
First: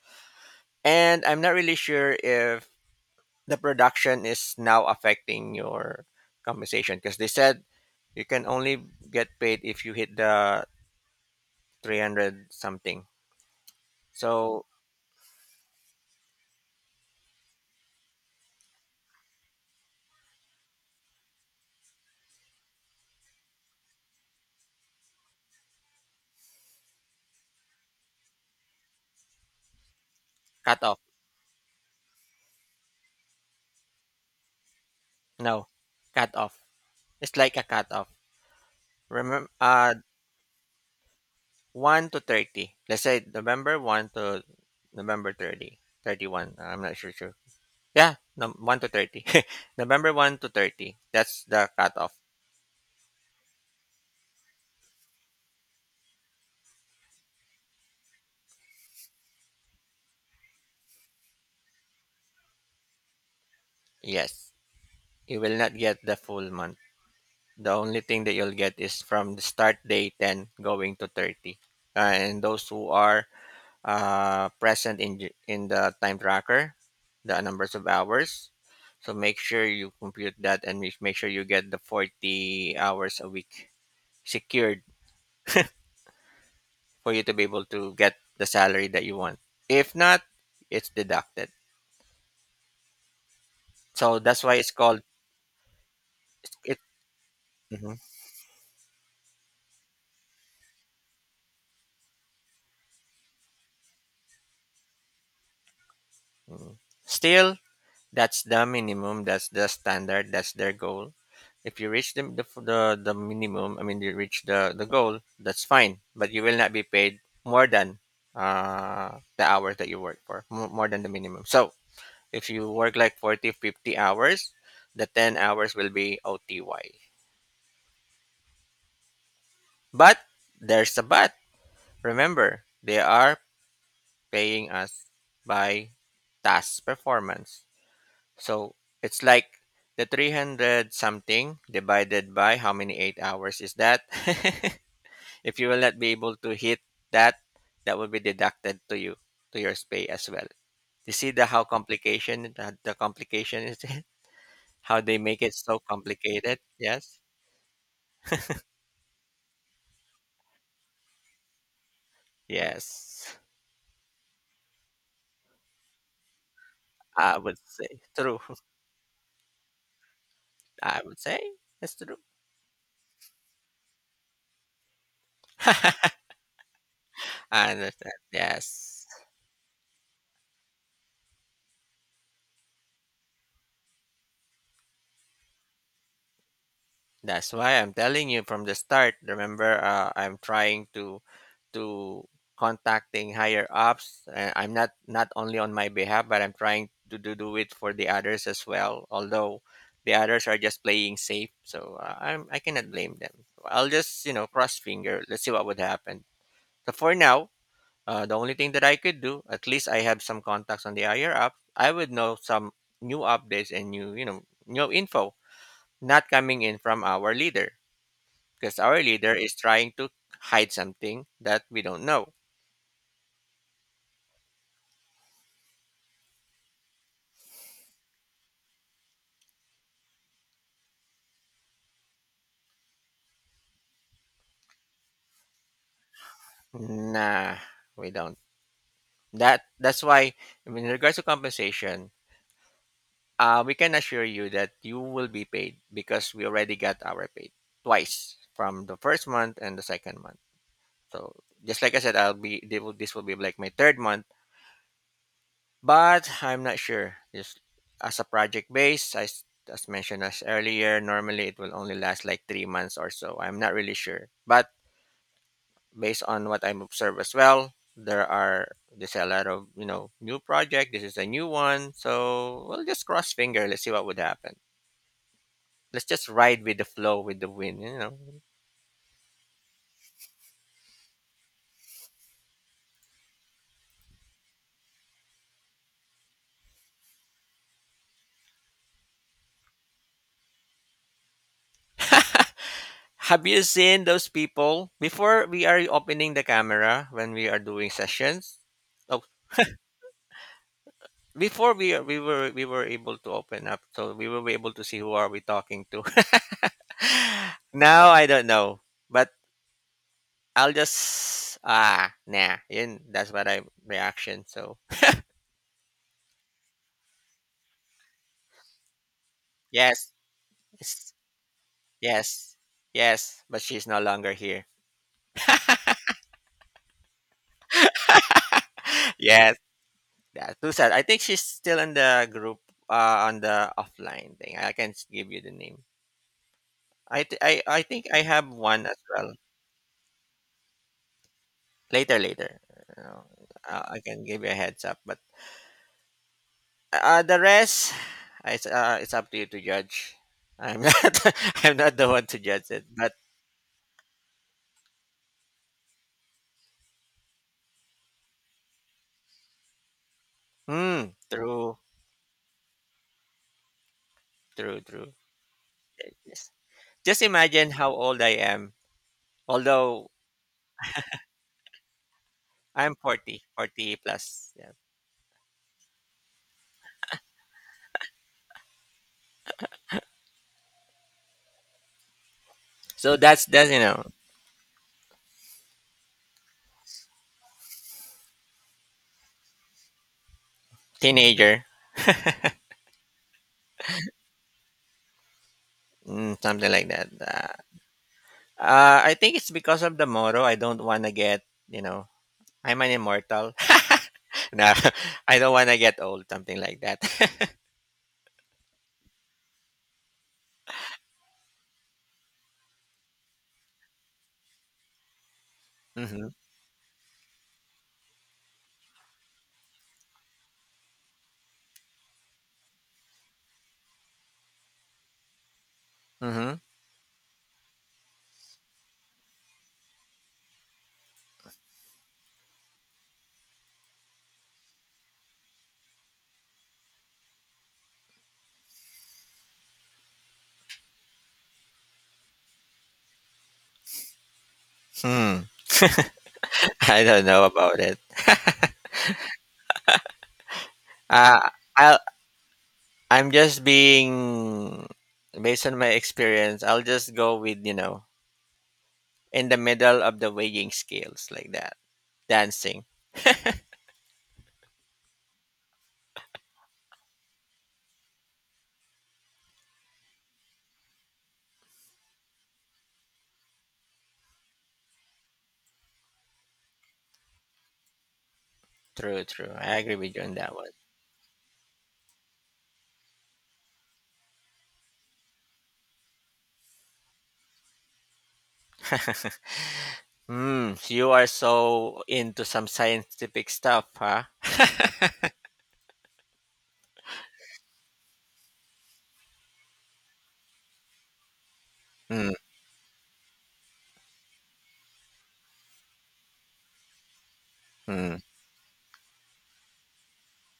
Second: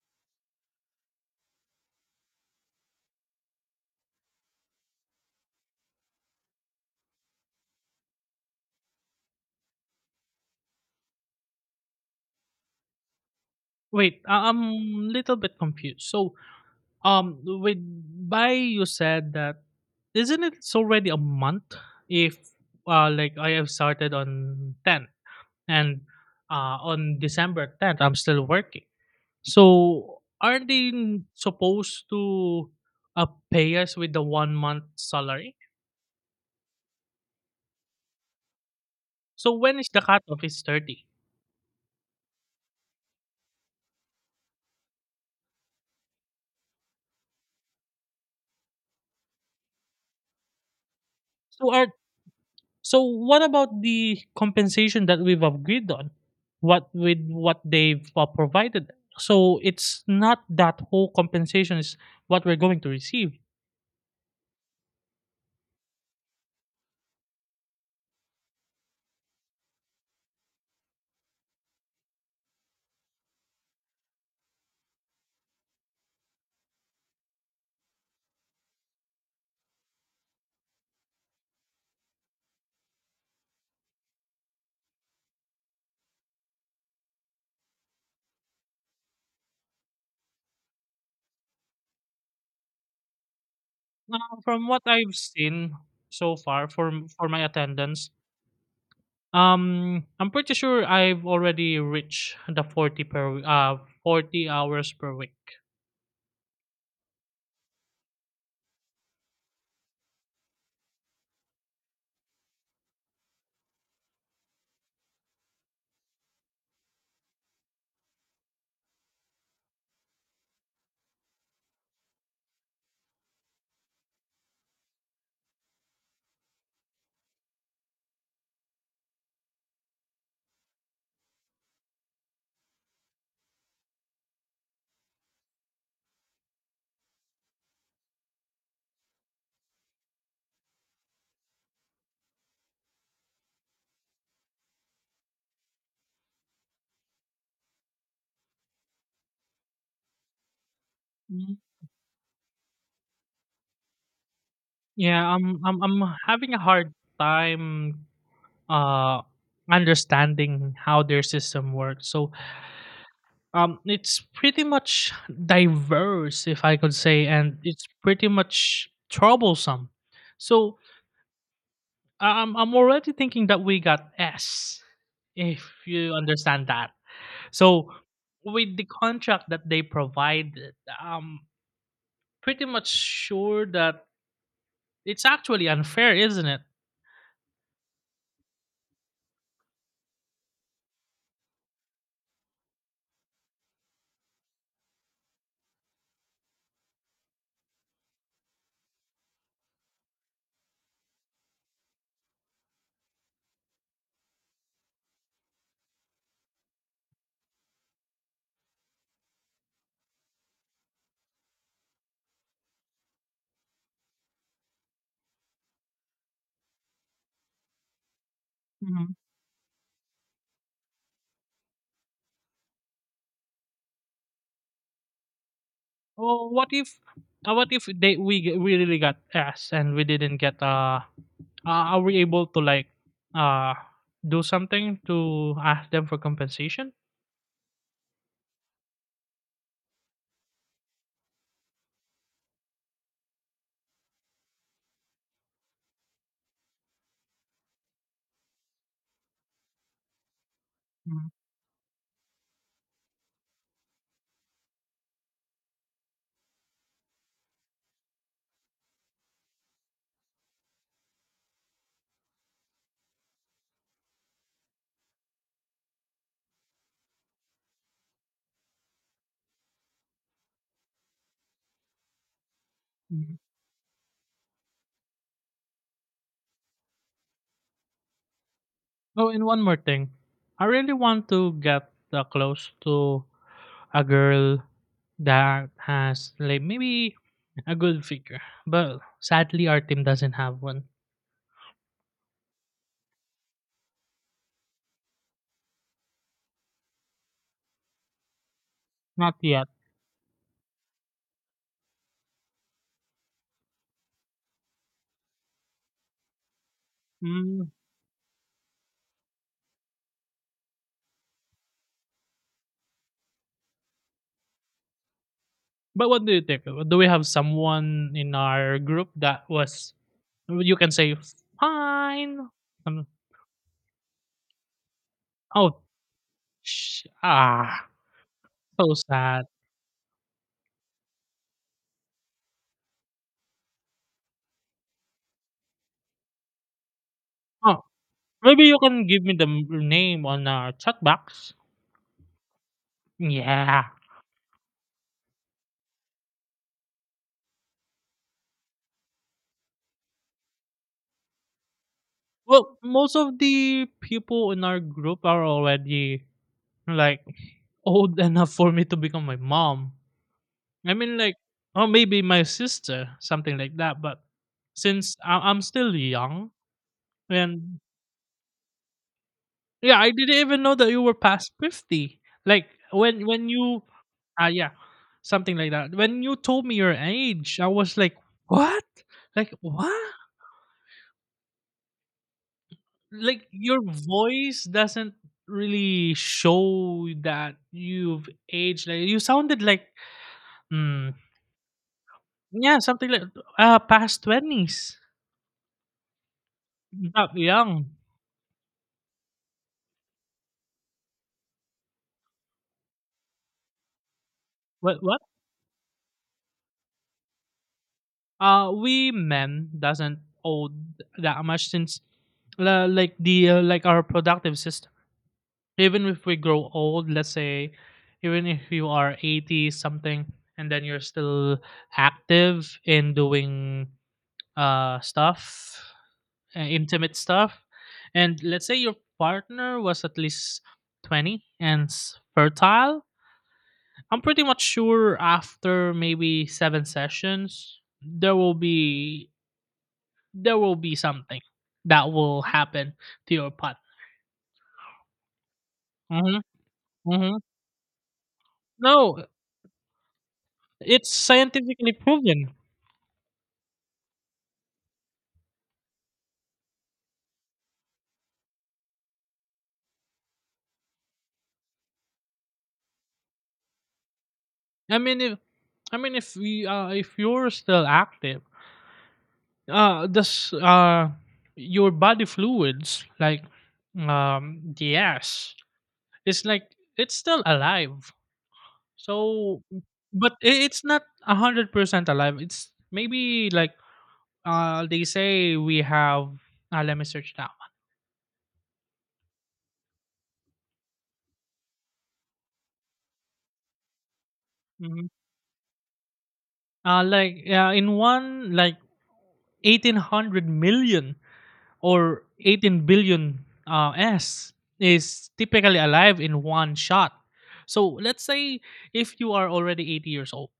[SPEAKER 2] And I'm not really sure if the production is now affecting your compensation because they said you can only get paid if you hit the 300 something.
[SPEAKER 1] Wait,
[SPEAKER 2] So
[SPEAKER 1] I'm little bit confused. So with by you said that isn't it it's already a month, if like I have started on 10, and on December 10th, I'm still working. So aren't
[SPEAKER 2] cut
[SPEAKER 1] they
[SPEAKER 2] off.
[SPEAKER 1] supposed to pay us with the 1 month salary?
[SPEAKER 2] No, cut off. It's like a cut off. Remember,
[SPEAKER 1] So when is the cutoff? Is 30.
[SPEAKER 2] 1 to 30. Let's say November 1 to November 30, 31. I'm not sure. Yeah, no, 1 to 30. November 1 to 30. That's the
[SPEAKER 1] So are,
[SPEAKER 2] cut off.
[SPEAKER 1] so what about the compensation that we've agreed on? What with what they've provided? So it's not that whole compensation is what we're going to receive.
[SPEAKER 2] Yes. You will not get the full month. The only thing that you'll get is from the start date and going to 30. And those who are present in in the time tracker, the numbers of hours, so make sure you compute that and make sure you get the 40 hours a week secured for you to be able to get the salary that you want. If not, it's deducted. So
[SPEAKER 1] Uh,
[SPEAKER 2] that's why
[SPEAKER 1] from
[SPEAKER 2] it's
[SPEAKER 1] what
[SPEAKER 2] called
[SPEAKER 1] I've seen so far
[SPEAKER 2] it.
[SPEAKER 1] for my
[SPEAKER 2] Mhm,
[SPEAKER 1] attendance, I'm pretty sure I've already reached the 40 40 hours per week.
[SPEAKER 2] mhm. Still, that's the minimum. That's the standard. That's their goal. If you reach the minimum, I mean, you reach the goal, that's fine. But you will not be paid more than the hours that you work for, more than the minimum. So if you work like 40, 50 hours, the 10 hours will be OTY. But there's a but. Remember, they are paying us by task performance. So it's like the 300 something divided by how many 8 hours is that? If you will not be able to hit that, that will be deducted to you, to your pay as well. You see the
[SPEAKER 1] Mm.
[SPEAKER 2] how complication, the complication is, how they
[SPEAKER 1] Yeah,
[SPEAKER 2] make it so
[SPEAKER 1] I'm having a
[SPEAKER 2] complicated.
[SPEAKER 1] hard
[SPEAKER 2] Yes.
[SPEAKER 1] time uh understanding how their system works. So,
[SPEAKER 2] Yes.
[SPEAKER 1] it's pretty much diverse if I could say,
[SPEAKER 2] I would
[SPEAKER 1] and
[SPEAKER 2] say
[SPEAKER 1] it's pretty
[SPEAKER 2] true.
[SPEAKER 1] much troublesome. So,
[SPEAKER 2] I would say that's true.
[SPEAKER 1] I'm already thinking that we got S, if you understand that.
[SPEAKER 2] I
[SPEAKER 1] So
[SPEAKER 2] understand.
[SPEAKER 1] with the
[SPEAKER 2] Yes.
[SPEAKER 1] contract that they provide, I'm pretty much sure that it's actually unfair, isn't it?
[SPEAKER 2] That's why I'm telling you from the start. Remember, I'm trying to contacting higher ups. I'm not only on my behalf, but I'm trying to do it for the others as well. Although the others are just playing safe, so I cannot blame them. I'll just cross finger. Let's see what would happen. So for now, the only thing that I could do, at least I have some contacts on the higher ups. I would know some new updates and new new info not coming in from our leader because our
[SPEAKER 1] Hmm.
[SPEAKER 2] leader is trying to hide something that we don't know.
[SPEAKER 1] Well, what if they we really got asked and we didn't get are we able to like uh do something to ask them for compensation?
[SPEAKER 2] Nah, we don't. That's why in regards to compensation, we can assure you that you will be paid because we already got our paid twice from the first month and the second month.
[SPEAKER 1] Hmm.
[SPEAKER 2] So just like I said, I'll be they will, this will be like my third month, but I'm not sure. Just as a project base, as mentioned as earlier, normally it will only last like 3 months or so. I'm not really sure, but based on what I'm observed as well, there's a lot of new project. This is a new one, so we'll just cross
[SPEAKER 1] Hmm.
[SPEAKER 2] finger. Let's see what would happen. Let's just ride with the flow, with the wind.
[SPEAKER 1] Oh, and one more thing, I really want to get close to a girl that has like maybe a good figure. But sadly, our team doesn't have one.
[SPEAKER 2] Have you seen those people before we are opening the camera when we are doing sessions? Oh,
[SPEAKER 1] Not yet.
[SPEAKER 2] before we were able to open up, so we were able to see who are we talking to.
[SPEAKER 1] Mm.
[SPEAKER 2] Now I don't know, but I'll just nah. Yun, that's what I reaction. So
[SPEAKER 1] But what do you think? Do we have someone in our group that was
[SPEAKER 2] yes,
[SPEAKER 1] you can
[SPEAKER 2] it's-
[SPEAKER 1] say fine?
[SPEAKER 2] yes,
[SPEAKER 1] Um,
[SPEAKER 2] yes. But she's no longer here.
[SPEAKER 1] oh, sh- ah, so sad.
[SPEAKER 2] Yes, yeah, too sad. I think she's still in the group, on the offline thing. I can give you the name. I
[SPEAKER 1] Oh,
[SPEAKER 2] think I have
[SPEAKER 1] maybe you
[SPEAKER 2] one as
[SPEAKER 1] can give
[SPEAKER 2] well.
[SPEAKER 1] me the name on our chat box.
[SPEAKER 2] Later, later. You know,
[SPEAKER 1] Yeah.
[SPEAKER 2] I can give you a heads up. But the rest, it's up to you to judge. I'm not I'm not the one to judge
[SPEAKER 1] Well,
[SPEAKER 2] it. But
[SPEAKER 1] most of the people in our group are already like old enough for me to become my mom. I mean, like,
[SPEAKER 2] true,
[SPEAKER 1] or maybe my sister, something like that. But
[SPEAKER 2] true, true.
[SPEAKER 1] since I'm still
[SPEAKER 2] Yes.
[SPEAKER 1] young,
[SPEAKER 2] Just imagine
[SPEAKER 1] and
[SPEAKER 2] how old I am.
[SPEAKER 1] yeah,
[SPEAKER 2] Although
[SPEAKER 1] I didn't even know that you were past 50. Like
[SPEAKER 2] I'm forty
[SPEAKER 1] when you,
[SPEAKER 2] forty
[SPEAKER 1] ah,
[SPEAKER 2] plus.
[SPEAKER 1] yeah,
[SPEAKER 2] Yeah.
[SPEAKER 1] something like that. When you told me your age, I was like, what? Like what?
[SPEAKER 2] So that's
[SPEAKER 1] Like
[SPEAKER 2] that's
[SPEAKER 1] your voice doesn't really show that you've aged. Like you sounded like, mm,
[SPEAKER 2] teenager,
[SPEAKER 1] yeah, something like past twenties,
[SPEAKER 2] something like that.
[SPEAKER 1] not young.
[SPEAKER 2] I think it's because of the motto. I don't want to get, you know I'm an immortal. No,
[SPEAKER 1] What?
[SPEAKER 2] I don't want to get old. Something like that.
[SPEAKER 1] Uh, we men doesn't owe that much, since like the like our productive system. Even if
[SPEAKER 2] Mm-hmm.
[SPEAKER 1] we grow old, let's say even if you are 80 something and then you're still active in doing stuff,
[SPEAKER 2] Mm-hmm.
[SPEAKER 1] intimate stuff, and let's say your partner was at least 20 and fertile, I'm pretty much sure after maybe seven sessions there will be something that will happen to your partner.
[SPEAKER 2] Hmm.
[SPEAKER 1] Mhm,
[SPEAKER 2] I don't
[SPEAKER 1] mhm.
[SPEAKER 2] know about it.
[SPEAKER 1] No, it's
[SPEAKER 2] Uh,
[SPEAKER 1] scientifically
[SPEAKER 2] I'll,
[SPEAKER 1] proven.
[SPEAKER 2] I'm just being based on my experience. I'll just go with in the middle of the weighing scales like that dancing.
[SPEAKER 1] I mean, if I mean, if we, if you're still active, uh, this, uh, your body fluids, like, the ass, it's like it's still alive.
[SPEAKER 2] True, true,
[SPEAKER 1] So,
[SPEAKER 2] I agree with you on
[SPEAKER 1] but
[SPEAKER 2] that one.
[SPEAKER 1] it's not 100% alive. It's maybe like, they say we have. Let me search that.
[SPEAKER 2] You are so into some scientific stuff, huh?
[SPEAKER 1] In one like 1800 million or
[SPEAKER 2] Hmm.
[SPEAKER 1] 18 billion s is typically alive in one shot. So
[SPEAKER 2] Hmm.
[SPEAKER 1] let's say if you are already 80 years old,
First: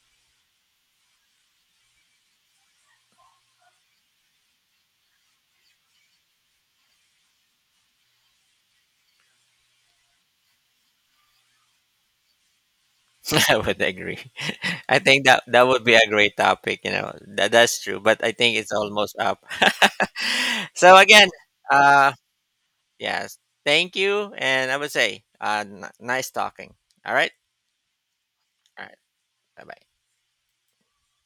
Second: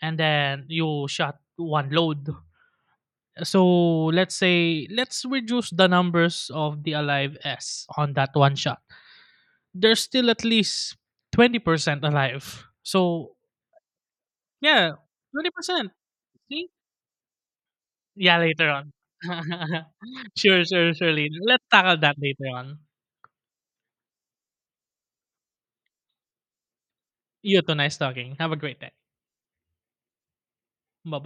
[SPEAKER 1] and then you shot one load. So let's say let's reduce the numbers of the alive s on that one shot, there's still at least 20% alive. So
[SPEAKER 2] I would agree.
[SPEAKER 1] yeah,
[SPEAKER 2] I think that that would
[SPEAKER 1] 20%,
[SPEAKER 2] be a great
[SPEAKER 1] see.
[SPEAKER 2] topic. That's true, but I
[SPEAKER 1] Yeah,
[SPEAKER 2] think
[SPEAKER 1] later
[SPEAKER 2] it's
[SPEAKER 1] on.
[SPEAKER 2] almost up.
[SPEAKER 1] Sure, sure,
[SPEAKER 2] So
[SPEAKER 1] sure,
[SPEAKER 2] again,
[SPEAKER 1] later. Let's tackle
[SPEAKER 2] uh
[SPEAKER 1] that later on.
[SPEAKER 2] yes, thank you and I would say nice talking. All right?
[SPEAKER 1] You too, nice talking. Have a great
[SPEAKER 2] All
[SPEAKER 1] day.
[SPEAKER 2] right. Bye-bye.
[SPEAKER 1] Bye-bye.